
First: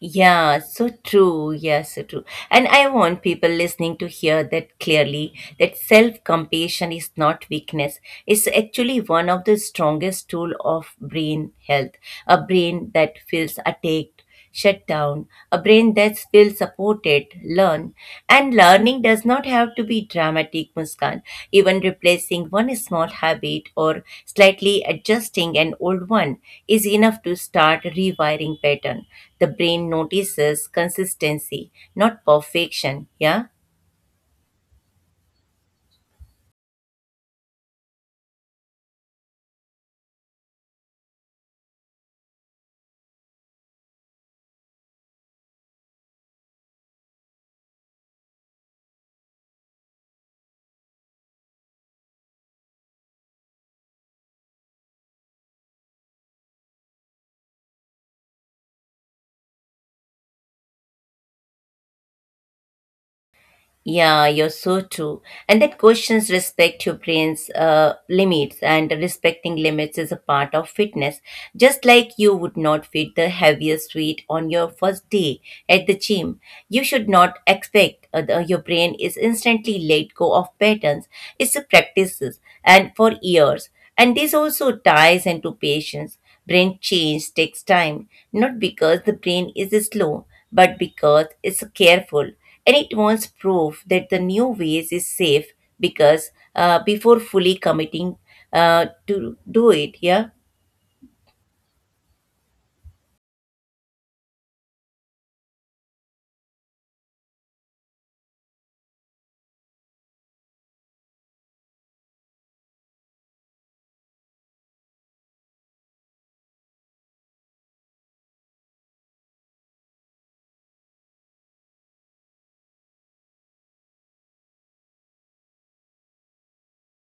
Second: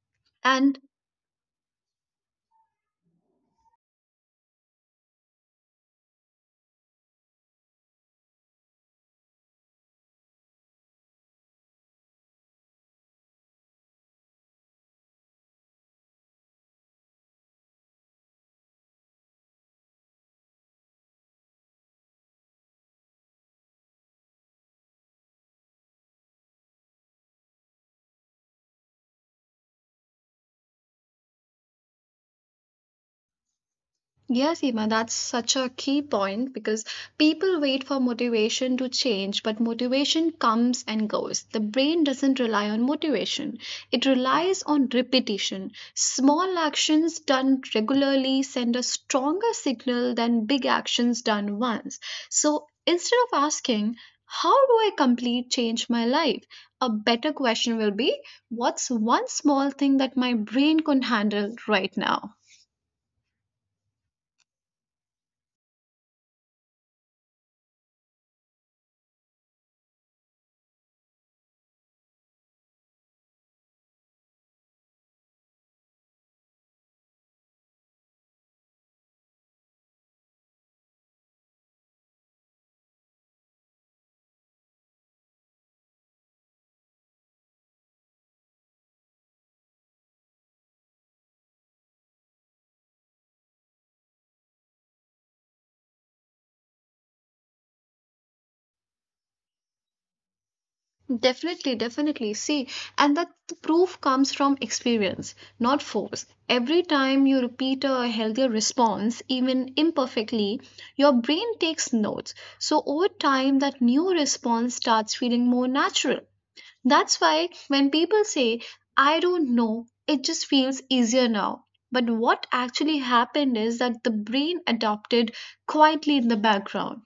Speaker 1: Yeah,
Speaker 2: And
Speaker 1: so true. Yeah, so true. And I want people listening to hear that clearly, that self compassion is not weakness. It's actually one of the strongest tool of brain health. A brain that feels attacked, shut down, a brain that feels supported, learn. And learning does not have to be dramatic, Muskan. Even replacing one small habit or slightly adjusting an old one is enough to start rewiring pattern. The brain notices consistency, not perfection. Yeah.
Speaker 2: yes, Seema, that's such a key point because people wait for motivation to change, but motivation comes and goes. The brain doesn't rely on motivation, it relies on repetition. Small actions done regularly send a stronger signal than big actions done once. So instead of asking, how do I complete change my life? A better question will be, what's one small thing that my brain can handle right now?
Speaker 1: Yeah, you're so true. And that questions respect your brain's uh, limits, and respecting limits is a part of fitness. Just like you would not fit the heaviest weight on your first day at the gym, you should not expect uh, the- your brain is instantly let go of patterns. It's a practices and for years. And this also ties into patience. Brain change takes time, not because the brain is slow, but because it's careful, and it wants proof that the new ways is safe, because uh, before fully committing uh, to do it. Yeah.
Speaker 2: Definitely, definitely. See, and that the proof comes from experience, not force. Every time you repeat a healthier response, even imperfectly, your brain takes notes. So over time, that new response starts feeling more natural. That's why when people say, I don't know, it just feels easier now. But what actually happened is that the brain adopted quietly in the background.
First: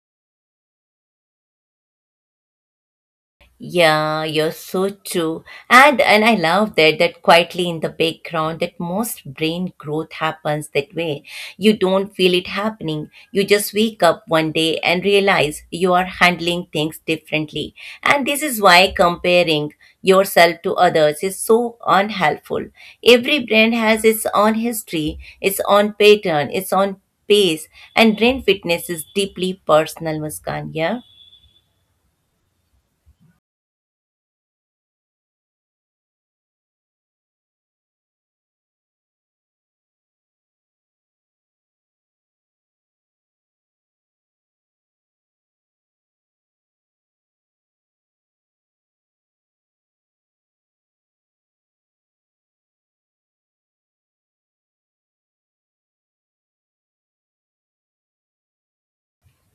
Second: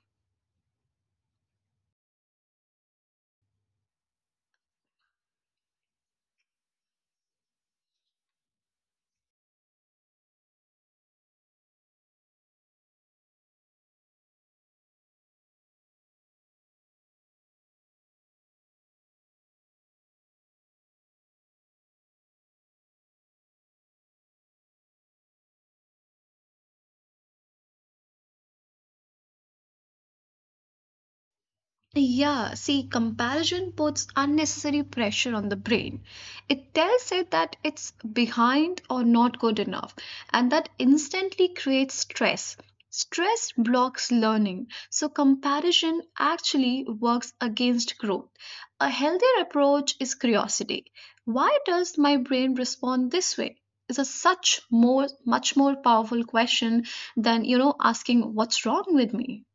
Speaker 1: Yeah, you're so true. And and I love that, that quietly in the background, that most brain growth happens that way. You don't feel it happening. You just wake up one day and realize you are handling things differently. And this is why comparing yourself to others is so unhelpful. Every brand has its own history, its own pattern, its own pace, and brain fitness is deeply personal, Muskan. Yeah.
Speaker 2: Yeah, see, comparison puts unnecessary pressure on the brain. It tells it that it's behind or not good enough, and that instantly creates stress. Stress blocks learning, so comparison actually works against growth. A healthier approach is curiosity. Why does my brain respond this way? Is a such more much more powerful question than, you know, asking what's wrong with me.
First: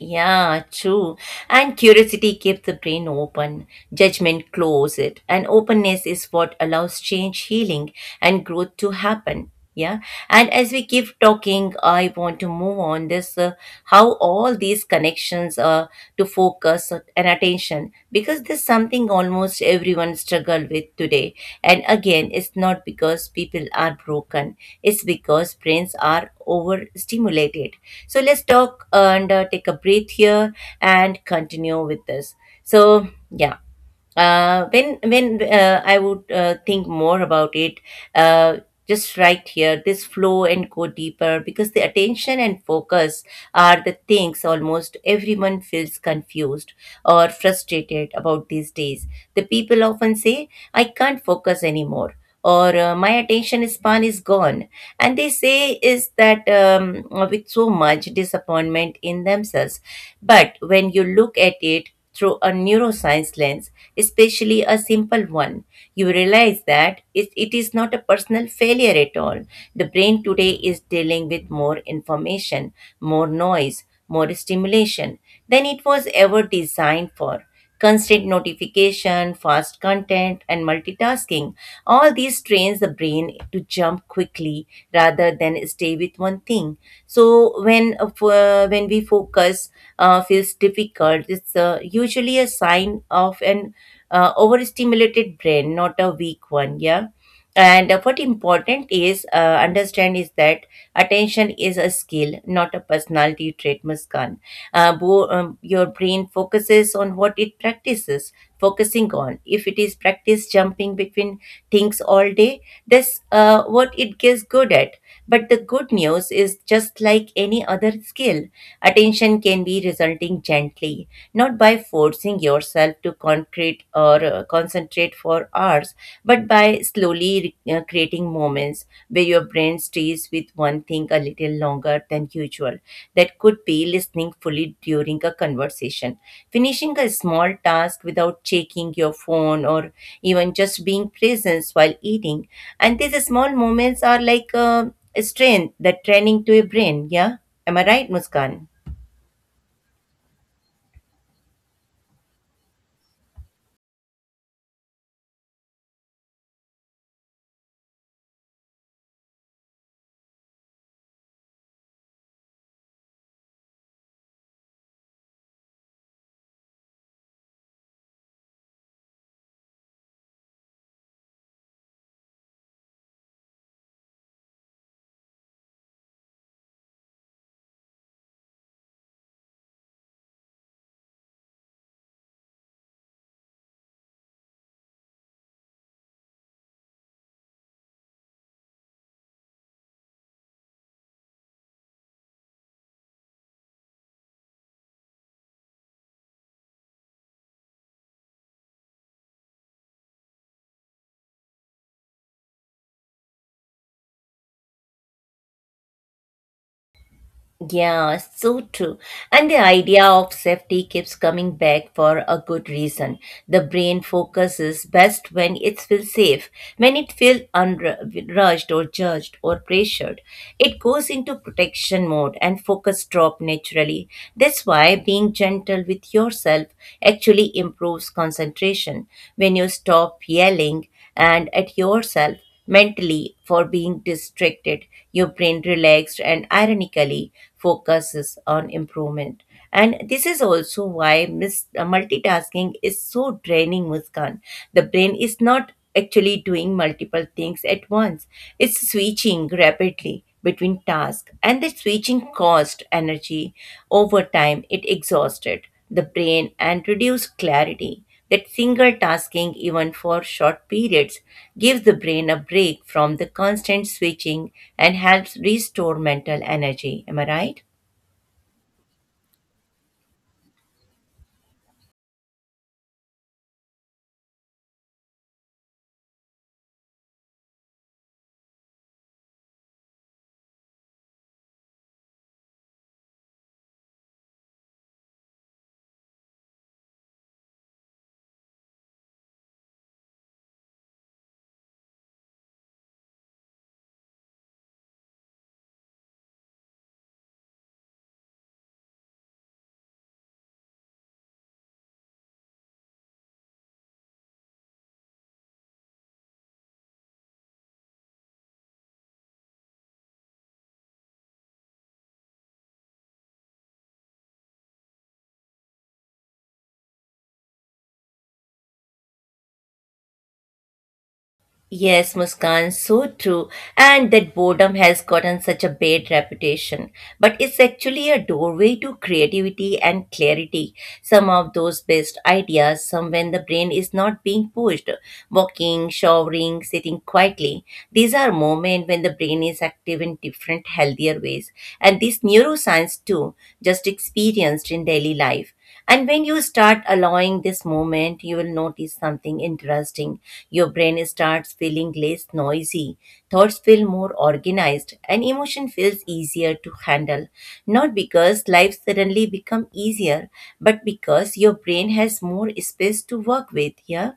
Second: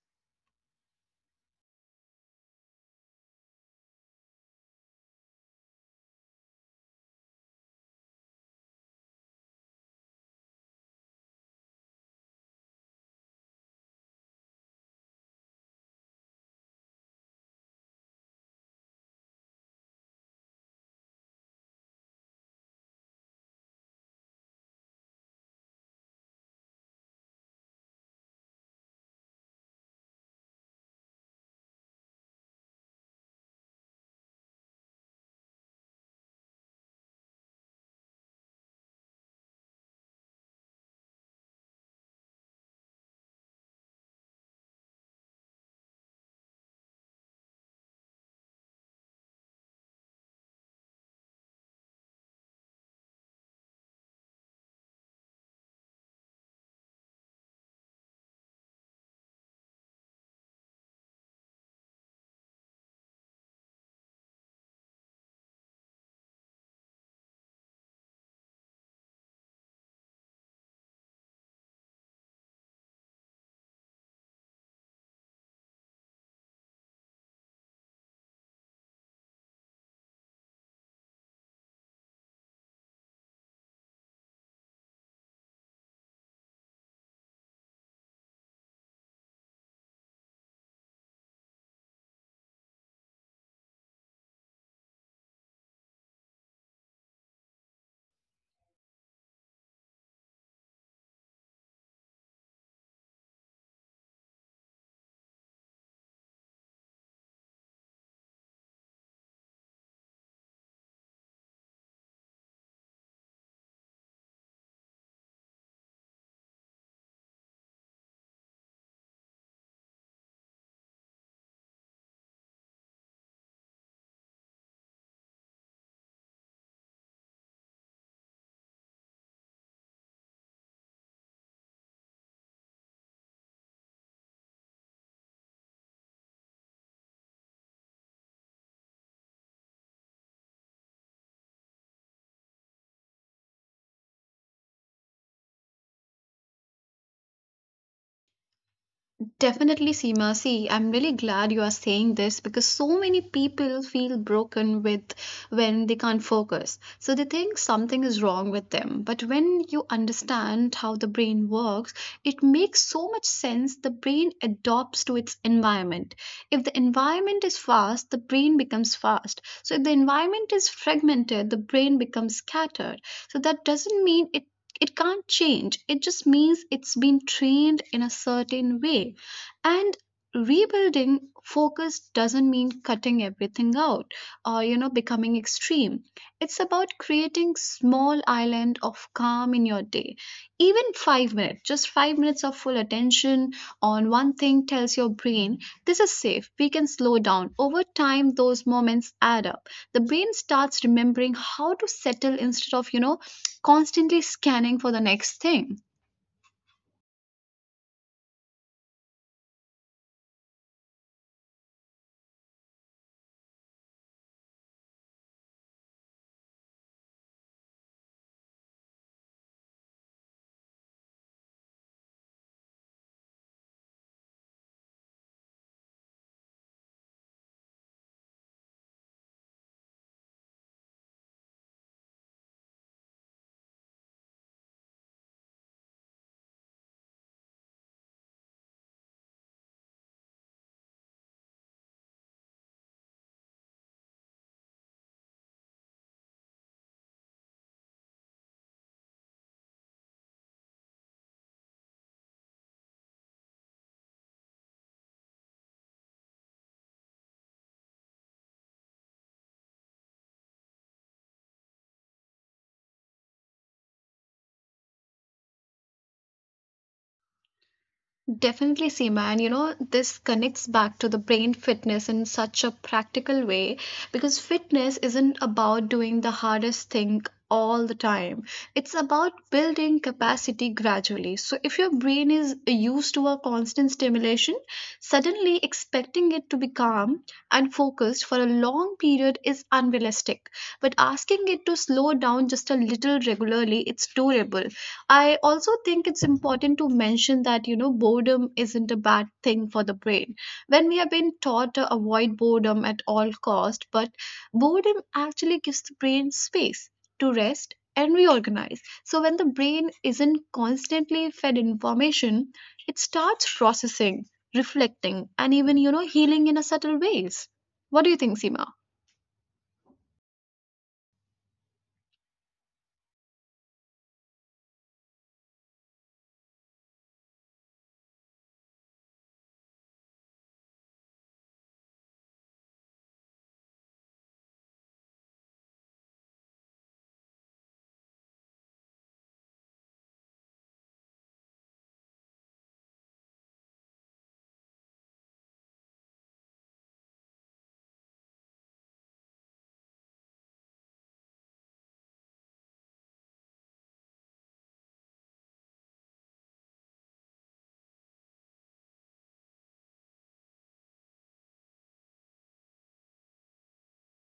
Speaker 1: Yeah, true. And curiosity keeps the brain open, judgment closes it, and openness is what allows change, healing, and growth to happen. Yeah. And as we keep talking, I want to move on this uh, how all these connections are to focus focus and attention, because there's something almost everyone struggle with today. And again, it's not because people are broken, it's because brains are overstimulated. So let's talk and uh, take a breath here and continue with this. So, yeah, uh, when when uh, I would uh, think more about it, uh, just right here, this flow and go deeper, because the attention and focus are the things almost everyone feels confused or frustrated about these days. The people often say, "I can't focus anymore," or uh, my attention span is gone, and they say is that um, with so much disappointment in themselves. But when you look at it through a neuroscience lens, especially a simple one, you realize that it, it is not a personal failure at all. The brain today is dealing with more information, more noise, more stimulation than it was ever designed for. Constant notification, fast content, and multitasking. All these trains the brain to jump quickly rather than stay with one thing. So when uh, f- uh, when we focus uh, feels difficult, it's uh, usually a sign of an uh, overstimulated brain, not a weak one. Yeah. And what important is uh, understand is that attention is a skill, not a personality trait, Muskan. Uh, bo- um, your brain focuses on what it practices focusing on. If it is practice jumping between things all day, that's uh, what it gets good at. But the good news is, just like any other skill, attention can be resulting gently, not by forcing yourself to concrete or uh, concentrate for hours, but by slowly re- uh, creating moments where your brain stays with one thing a little longer than usual. That could be listening fully during a conversation, finishing a small task without checking your phone, or even just being present while eating. And these small moments are like uh, a strength that training to a brain. Yeah. Am I right, Muskan?
Speaker 2: Definitely, Seema. See, I'm really glad you are saying this because so many people feel broken with when they can't focus. So they think something is wrong with them. But when you understand how the brain works, it makes so much sense. The brain adopts to its environment. If the environment is fast, the brain becomes fast. So if the environment is fragmented, the brain becomes scattered. So that doesn't mean it it can't change. It just means it's been trained in a certain way. And rebuilding focus doesn't mean cutting everything out or, you know, becoming extreme. It's about creating small island of calm in your day. Even five minutes, just five minutes of full attention on one thing tells your brain this is safe. We can slow down. Over time those moments add up. The brain starts remembering how to settle instead of, you know, constantly scanning for the next thing.
Speaker 1: Yeah, so true. And the idea of safety keeps coming back for a good reason. The brain focuses best when it feels safe. When it feels unru- rushed or judged or pressured, it goes into protection mode and focus drop naturally. That's why being gentle with yourself actually improves concentration. When you stop yelling and at yourself mentally for being distracted, your brain relaxed and ironically focuses on improvement. And this is also why mis- uh, multitasking is so draining, Muskan. The brain is not actually doing multiple things at once, it's switching rapidly between tasks, and the switching cost energy. Over time it exhausted the brain and reduced clarity, that single tasking, even for short periods, gives the brain a break from the constant switching and helps restore mental energy. Am I right?
Speaker 2: Definitely, Seema. And you know, this connects back to the brain fitness in such a practical way because fitness isn't about doing the hardest thing all the time. It's about building capacity gradually. So, if your brain is used to a constant stimulation, suddenly expecting it to be calm and focused for a long period is unrealistic. But asking it to slow down just a little regularly, it's doable. I also think it's important to mention that, you know, boredom isn't a bad thing for the brain. When we have been taught to avoid boredom at all cost, but boredom actually gives the brain space to rest and reorganize. So when the brain isn't constantly fed information, it starts processing, reflecting, and even, you know, healing in a subtle ways. What do you think, Seema?
Speaker 1: Yes, Muskan, so true. And that boredom has gotten such a bad reputation. But it's actually a doorway to creativity and clarity. Some of those best ideas some when the brain is not being pushed. Walking, showering, sitting quietly. These are moments when the brain is active in different, healthier ways. And this neuroscience too, just experienced in daily life. And when you start allowing this moment, you will notice something interesting. Your brain starts feeling less noisy, thoughts feel more organized, and emotion feels easier to handle. Not because life suddenly become easier, but because your brain has more space to work with. Yeah.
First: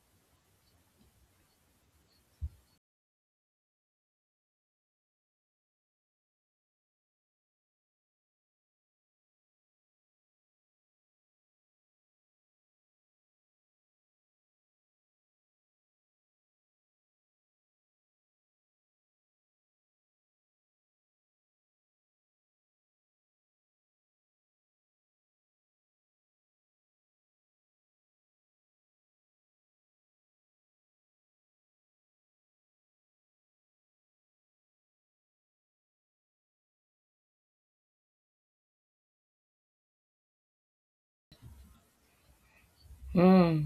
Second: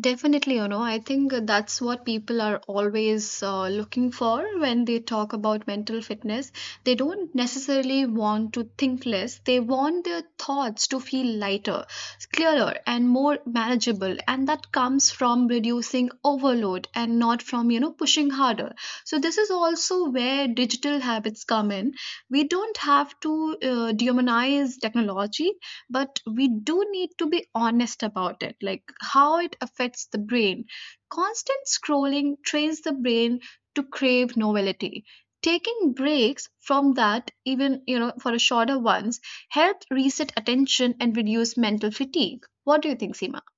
Speaker 2: Definitely, you know, I think that's what people are always uh, looking for when they talk about mental fitness. They don't necessarily want to think less, they want their thoughts to feel lighter, clearer, and more manageable. And that comes from reducing overload and not from, you know, pushing harder. So, this is also where digital habits come in. We don't have to uh, demonize technology, but we do need to be honest about it, like how it affects the brain. Constant scrolling trains the brain to crave novelty. Taking breaks from that, even you know for a shorter ones, help reset attention and reduce mental fatigue. What do you think, Seema?
Speaker 1: Hmm.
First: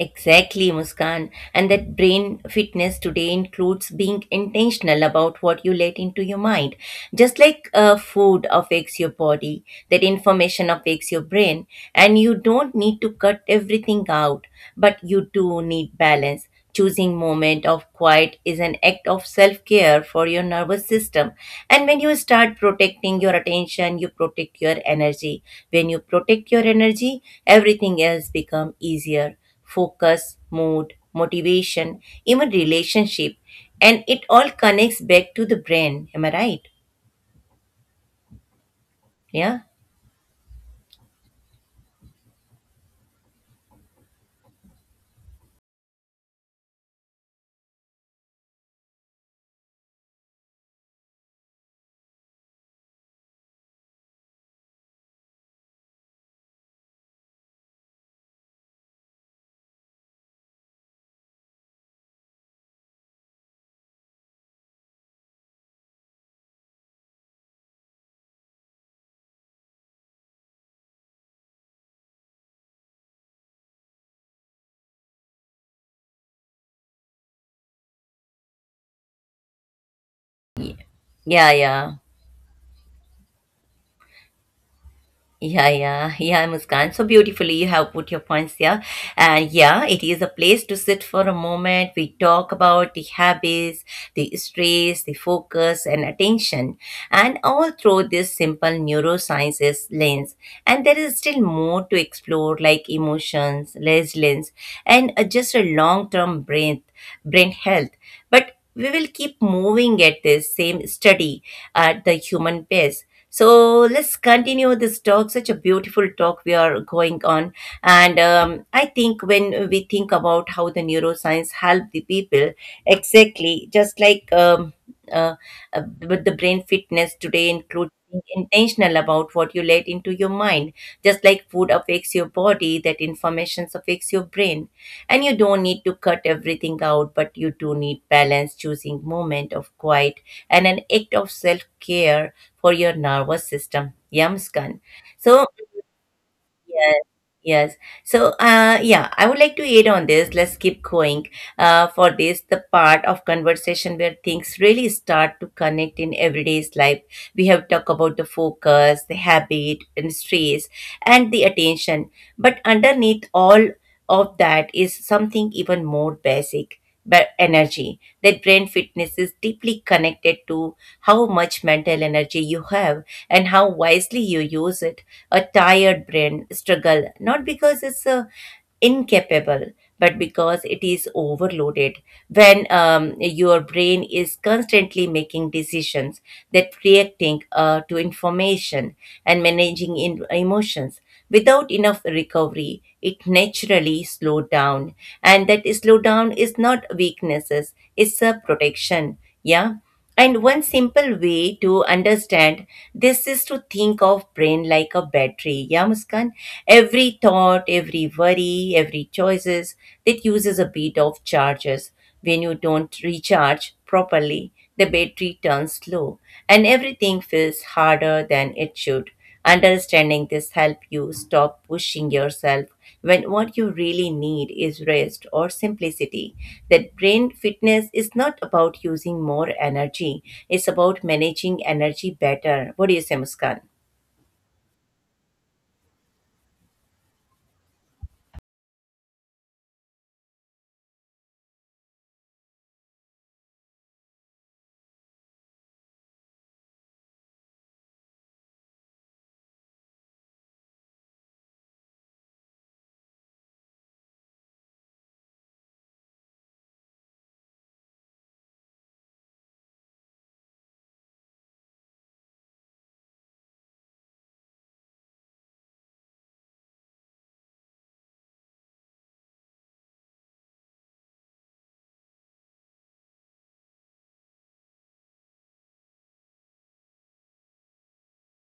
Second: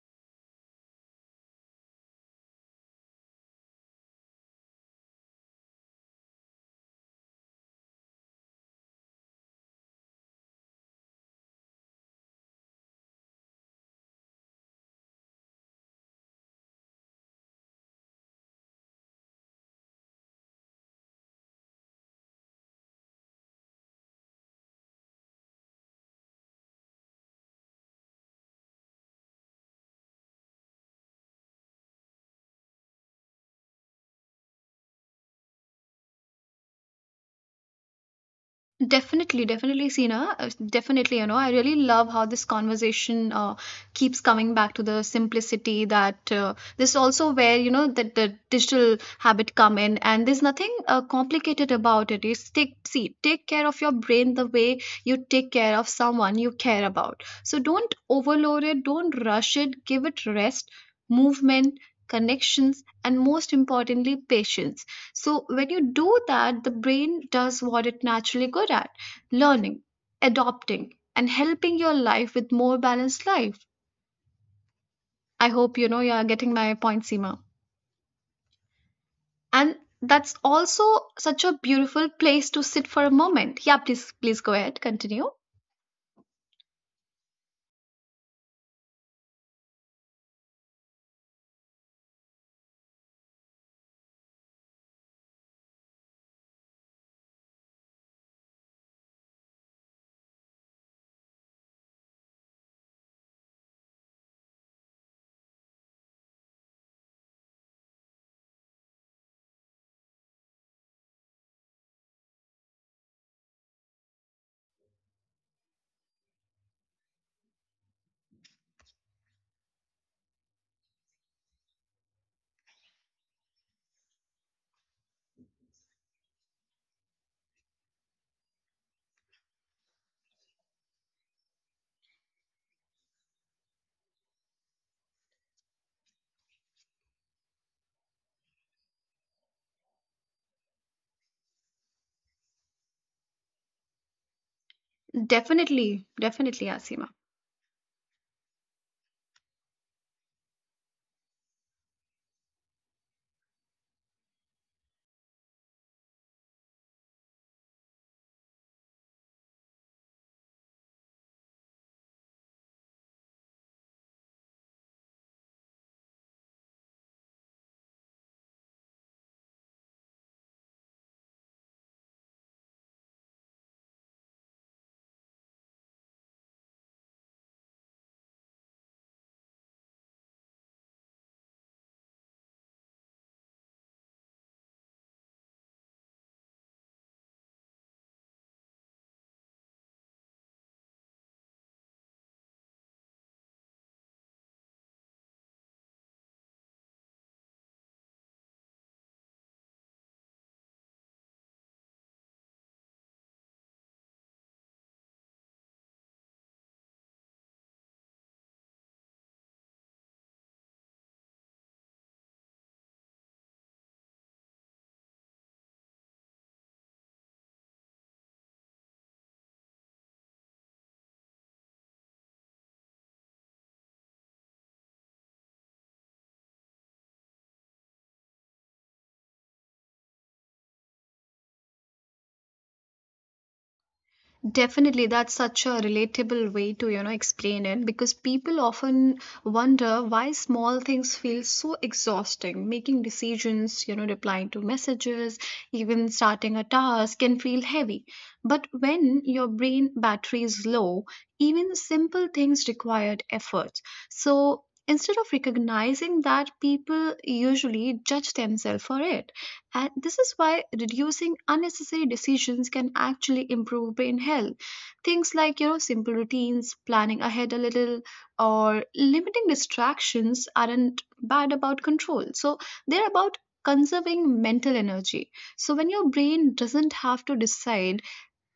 Speaker 1: Exactly, Muskan. And that brain fitness today includes being intentional about what you let into your mind. Just like uh, food affects your body, that information affects your brain. And you don't need to cut everything out, but you do need balance. Choosing moment of quiet is an act of self-care for your nervous system. And when you start protecting your attention, you protect your energy. When you protect your energy, everything else become easier: focus, mood, motivation, even relationship. And it all connects back to the brain. Am I right?
Speaker 2: Definitely,
Speaker 1: Yeah.
Speaker 2: definitely, Sina. Uh, Definitely, you know, I really love how this conversation uh, keeps coming back to the simplicity, that uh, this is also where, you know, that the digital habit come in, and there's nothing uh, complicated about it. You take, see, take care of your brain the way you take care of someone you care about. So don't overload it, don't rush it, give it rest, movement, connections, and most importantly, patience. So when you do that, the brain does what it naturally good at: learning, adopting, and helping your life with more balanced life. I hope you know you are getting my point, Seema. And that's also such
Speaker 1: Yeah,
Speaker 2: a
Speaker 1: yeah.
Speaker 2: beautiful place to sit for a moment. Yeah, please, please go ahead, continue.
Speaker 1: Yeah, yeah, yeah, Muskan. So beautifully you have put your points there. And yeah, it is a place to sit for a moment. We talk about the habits, the stress, the focus, and attention, and all through this simple neurosciences lens. And there is still more to explore, like emotions, resilience, and uh, just a long-term brain brain health, but we will keep moving at this same study at the human pace. So let's continue this talk. Such a beautiful talk we are going on, and um, I think when we think about how the neuroscience help the people, exactly just like um, uh, uh, with the brain fitness today includes being intentional about what you let into your mind. Just like food affects your body, that information affects your brain, and you don't need to cut everything out, but you do need balance, choosing moment of quiet and an act of self care for your nervous system. Yamskan. So
Speaker 2: Definitely, definitely,
Speaker 1: yes,
Speaker 2: Asima.
Speaker 1: yes. So, uh, yeah, I would like to add on this. Let's keep going. Uh, for this, the part of conversation where things really start to connect in everyday's life. We have talked about the focus, the habit, and stress, and the attention. But underneath all of that is something even more basic, but energy, that brain fitness is deeply connected to how much mental energy you have and how wisely you use it. A tired brain struggle not because it's a incapable but because it is overloaded. When um, your brain is constantly making decisions, that reacting uh, to information and managing in- emotions without enough recovery, it naturally slowed down. And that slowdown is not weaknesses, it's a protection. Yeah. And one simple way to understand this is to think of brain like a battery. Yeah, Muskan? Every thought, every worry, every choices, that uses a bit of charges. When you don't recharge properly, the battery turns low and everything feels harder than it should. Understanding this help you stop pushing yourself when what you really need is rest or simplicity. That brain fitness is not about using more energy, it's about managing energy better. What do you say, Muskan?
Speaker 2: Definitely, that's such a relatable way to, you know, explain it, because people often wonder why small things feel so exhausting. Making decisions, you know, replying to messages, even starting a task can feel heavy. But when your brain battery is low, even simple things required effort. So instead of recognizing that, people usually judge themselves for it. And this is why reducing unnecessary decisions can actually improve brain health. Things like, you know, simple routines, planning ahead a little, or limiting distractions aren't bad about control. So they're about conserving mental energy. So when your brain doesn't have to decide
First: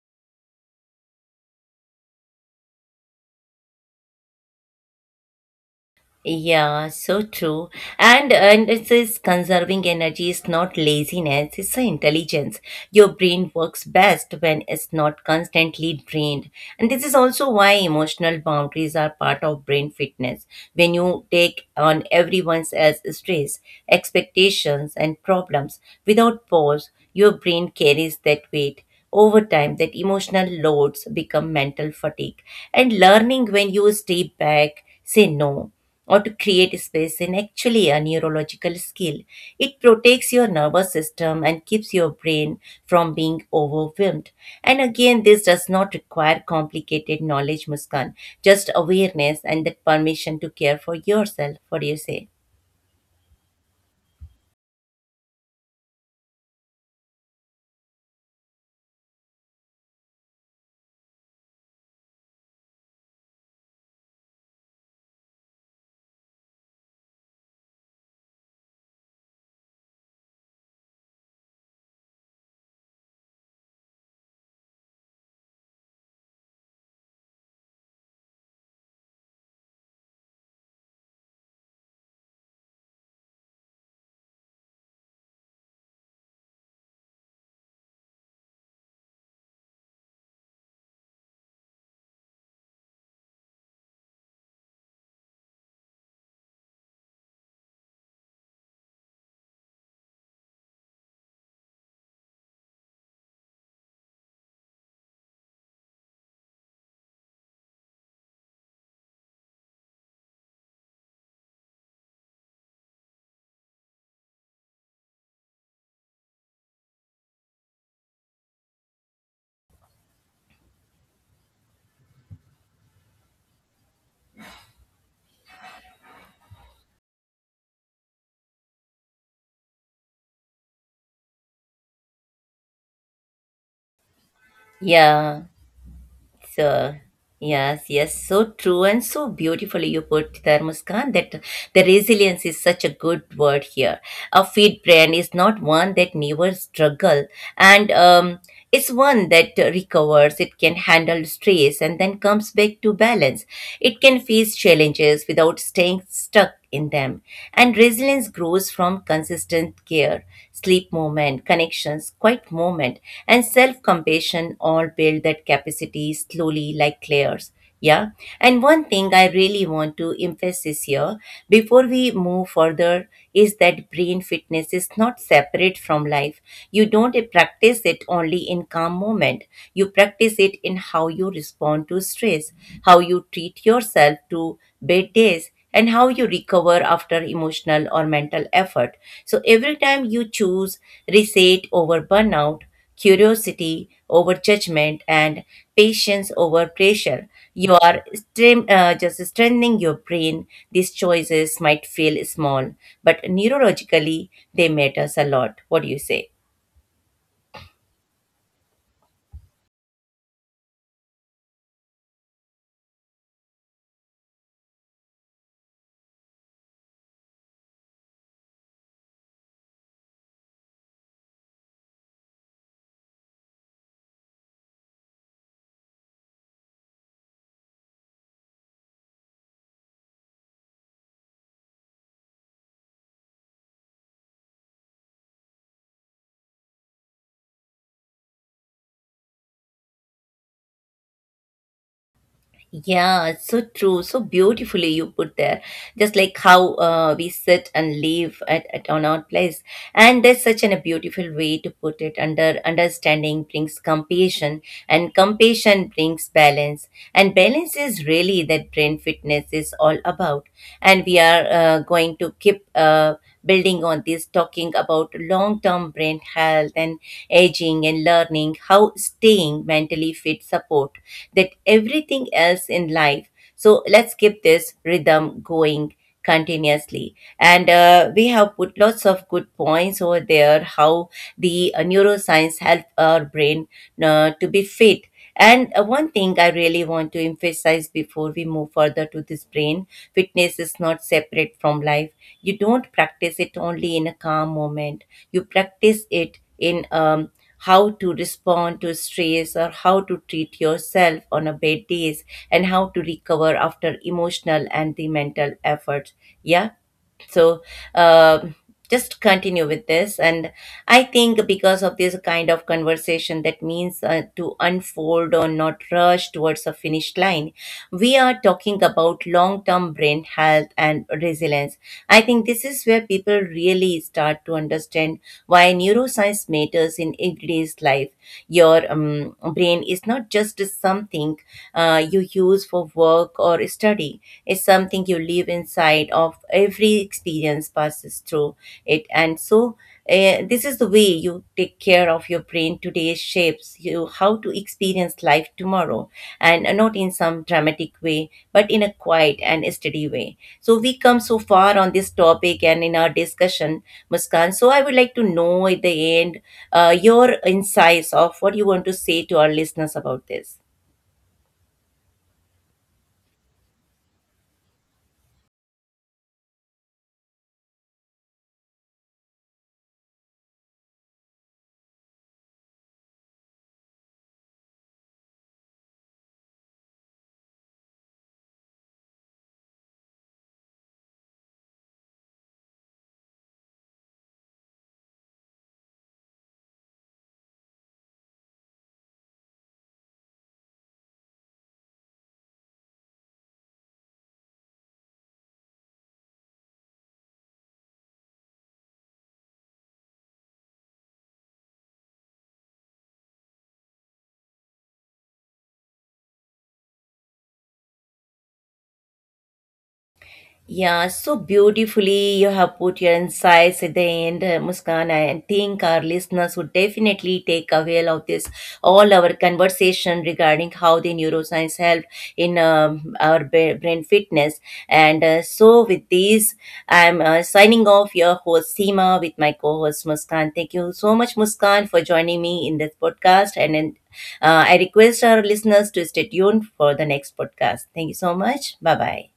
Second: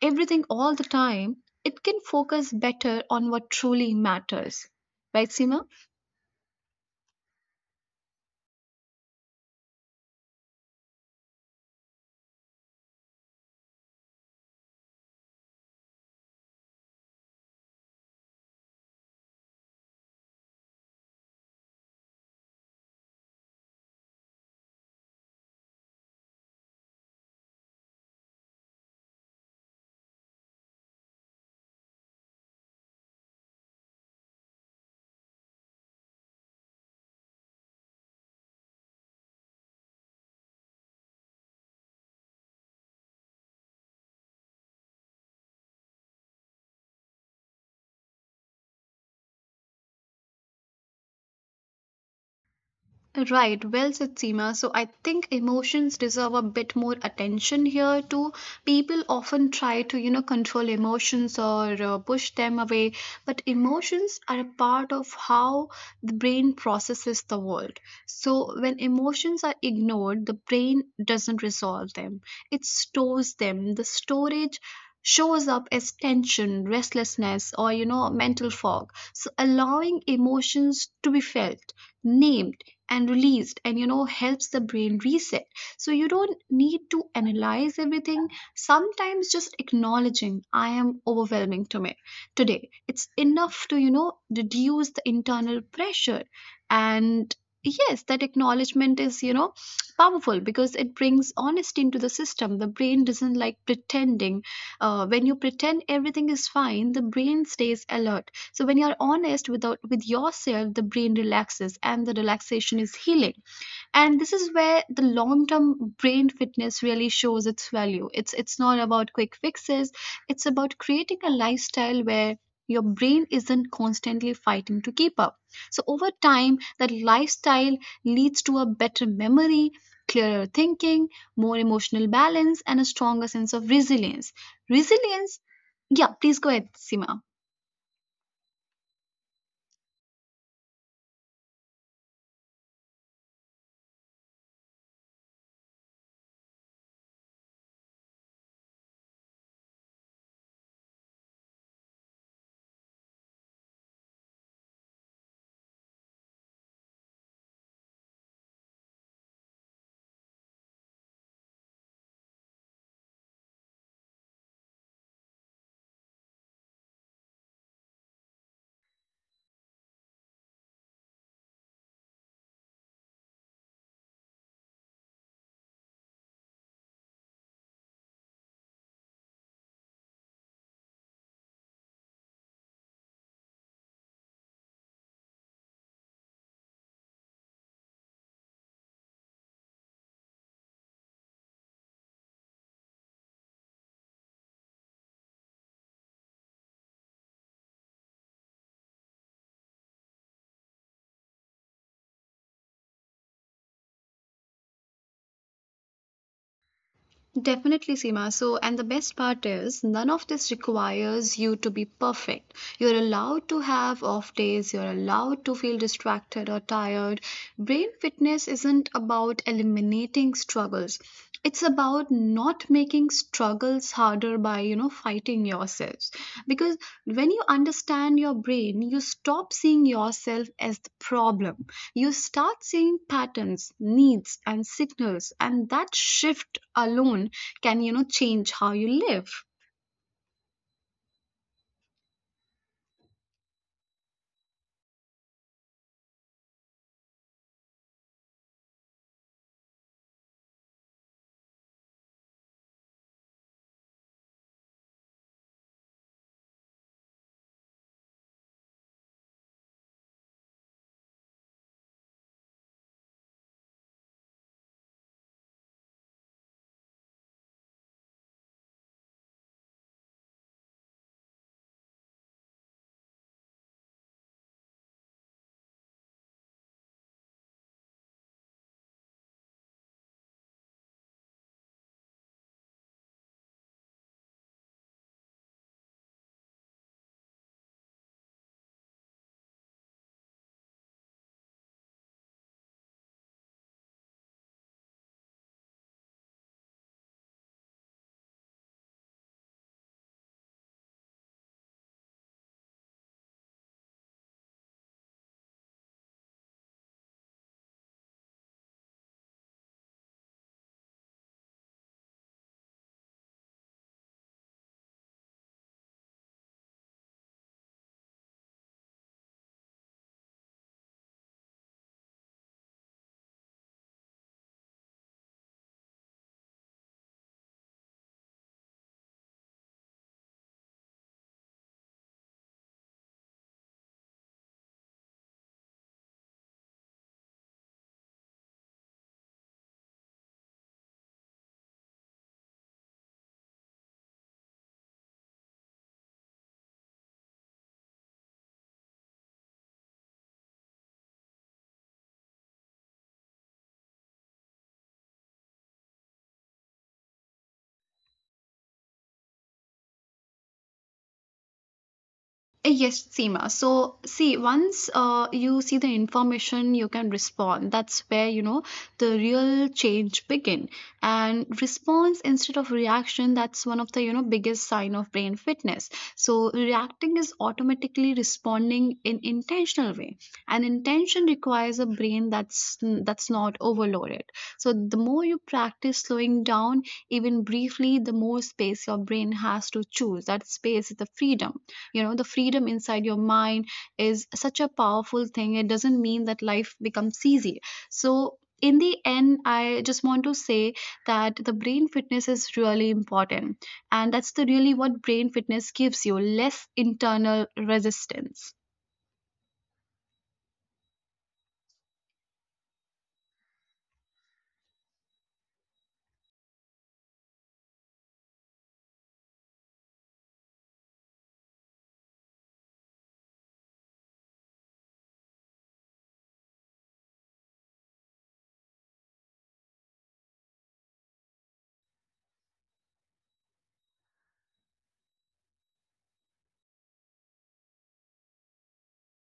Speaker 2: everything all the time, it can focus better on what truly matters. Right, Seema?
Speaker 1: Yeah, so true. And and it says conserving energy is not laziness, it's a intelligence. Your brain works best when it's not constantly drained. And this is also why emotional boundaries are part of brain fitness. When you take on everyone's as stress, expectations and problems without pause, your brain carries that weight. Over time, that emotional loads become mental fatigue. And learning when you stay back, say no, or to create space is actually a neurological skill. It protects your nervous system and keeps your brain from being overwhelmed. And again, this does not require complicated knowledge, Muskan, just awareness and that permission to care for yourself. What do you say?
Speaker 2: Right, well said, Seema. So I think emotions deserve a bit more attention here too. People often try to, you know, control emotions or uh, push them away, but emotions are a part of how the brain processes the world. So when emotions are ignored, the brain doesn't resolve them, it stores them. The storage shows up as tension, restlessness, or, you know, mental fog. So allowing emotions to be felt, named, and released and you know helps the brain reset, so you don't need to analyze everything. Sometimes just acknowledging I am overwhelming to me today, it's enough to you know reduce the internal pressure. And yes, that acknowledgement is you know powerful, because it brings honesty into the system. The brain doesn't like pretending. Uh, when you pretend everything is fine, the brain stays alert. So when you're honest without with yourself, the brain relaxes, and the relaxation is healing. And this is where the long term brain fitness really shows its value. It's it's not about quick fixes, it's about creating a lifestyle where your brain isn't constantly fighting to keep up. So over time, that lifestyle leads to a better memory, clearer thinking, more emotional balance, and a stronger sense of resilience.
Speaker 1: Yeah.
Speaker 2: Resilience, yeah, please go ahead,
Speaker 1: So
Speaker 2: Sima.
Speaker 1: yes, yes, so true, and so beautifully you put there, Muskan. That the resilience is such a good word here. A fit brain is not one that never struggle, and um, it's one that recovers. It can handle stress and then comes back to balance. It can face challenges without staying stuck in them. And resilience grows from consistent care, sleep moment, connections, quiet moment, and self compassion all build that capacity slowly like layers. Yeah. And one thing I really want to emphasize here before we move further is that brain fitness is not separate from life. You don't practice it only in calm moment. You practice it in how you respond to stress, how you treat yourself to bad days, and how you recover after emotional or mental effort. So every time you choose reset over burnout, curiosity over judgment, and patience over pressure, you are stre- uh, just strengthening your brain. These choices might feel small, but neurologically, they matters a lot. What do you say?
Speaker 2: Definitely, Seema. So, and the best part is, none of this requires you to be perfect. You're allowed to have off days, you're allowed to feel distracted or tired. Brain fitness isn't about eliminating struggles, it's about not making struggles harder by you know fighting yourselves. Because when you understand your brain, you stop seeing yourself as the problem. You start seeing patterns, needs, and signals, and that shift alone can, you know change how you live.
Speaker 1: Yeah, it's so true. So beautifully you put there. Just like how uh, we sit and live at, at on our place. And there's such an, a beautiful way to put it. Under understanding brings compassion, and compassion brings balance. And balance is really that brain fitness is all about. And we are uh, going to keep. Uh, building on this, talking about long term brain health and aging and learning how staying mentally fit support that everything else in life. So let's keep this rhythm going continuously, and uh, we have put lots of good points over there how the uh, neuroscience help our brain uh, to be fit, and uh, one thing I really want to emphasize before we move further to this brain fitness is not separate from life. You don't practice it only in a calm moment, you practice it in um, how to respond to stress, or how to treat yourself on a bad days, and how to recover after emotional and the mental effort. Yeah. So um just continue with this. And I think because of this kind of conversation that means uh, to unfold or not rush towards a finish line, we are talking about long term brain health and resilience. I think this is where people really start to understand why neuroscience matters in everyday's life. Your um, brain is not just something uh, you use for work or study study. It's something you live inside of. Every experience passes through it. And so, uh, this is the way you take care of your brain today shapes you how to experience life tomorrow, and not in some dramatic way, but in a quiet and steady way. So we come so far on this topic and in our discussion, Muskan. So I would like to know at the end, uh, your insights of what you want to say to our listeners about this.
Speaker 2: Uh, Yes, Seema. So, see, once uh, you see the information, you can respond. That's where, you know, the real change begin. And response instead of reaction, that's one of the, you know, biggest sign of brain fitness. So, reacting is automatically responding in intentional way. And intention requires a brain that's that's not overloaded. So, the more you practice slowing down, even briefly, the more space your brain has to choose. That space is the freedom. you know the freedom inside your mind is such a powerful thing. It doesn't mean that life becomes easy. So in the end, I just want to say that the brain fitness is really important, and that's the really what brain fitness gives you: less internal resistance.
Speaker 1: Yeah, so beautifully you have put your insights at the end, uh, Muskan. I think our listeners would definitely take away of this all our conversation regarding how the neuroscience help in um, our ba- brain fitness. And uh, so, with this, I'm uh, signing off. Your host Seema with my co-host Muskan. Thank you so much, Muskan, for joining me in this podcast. And, and uh, I request our listeners to stay tuned for the next podcast. Thank you so much. Bye bye.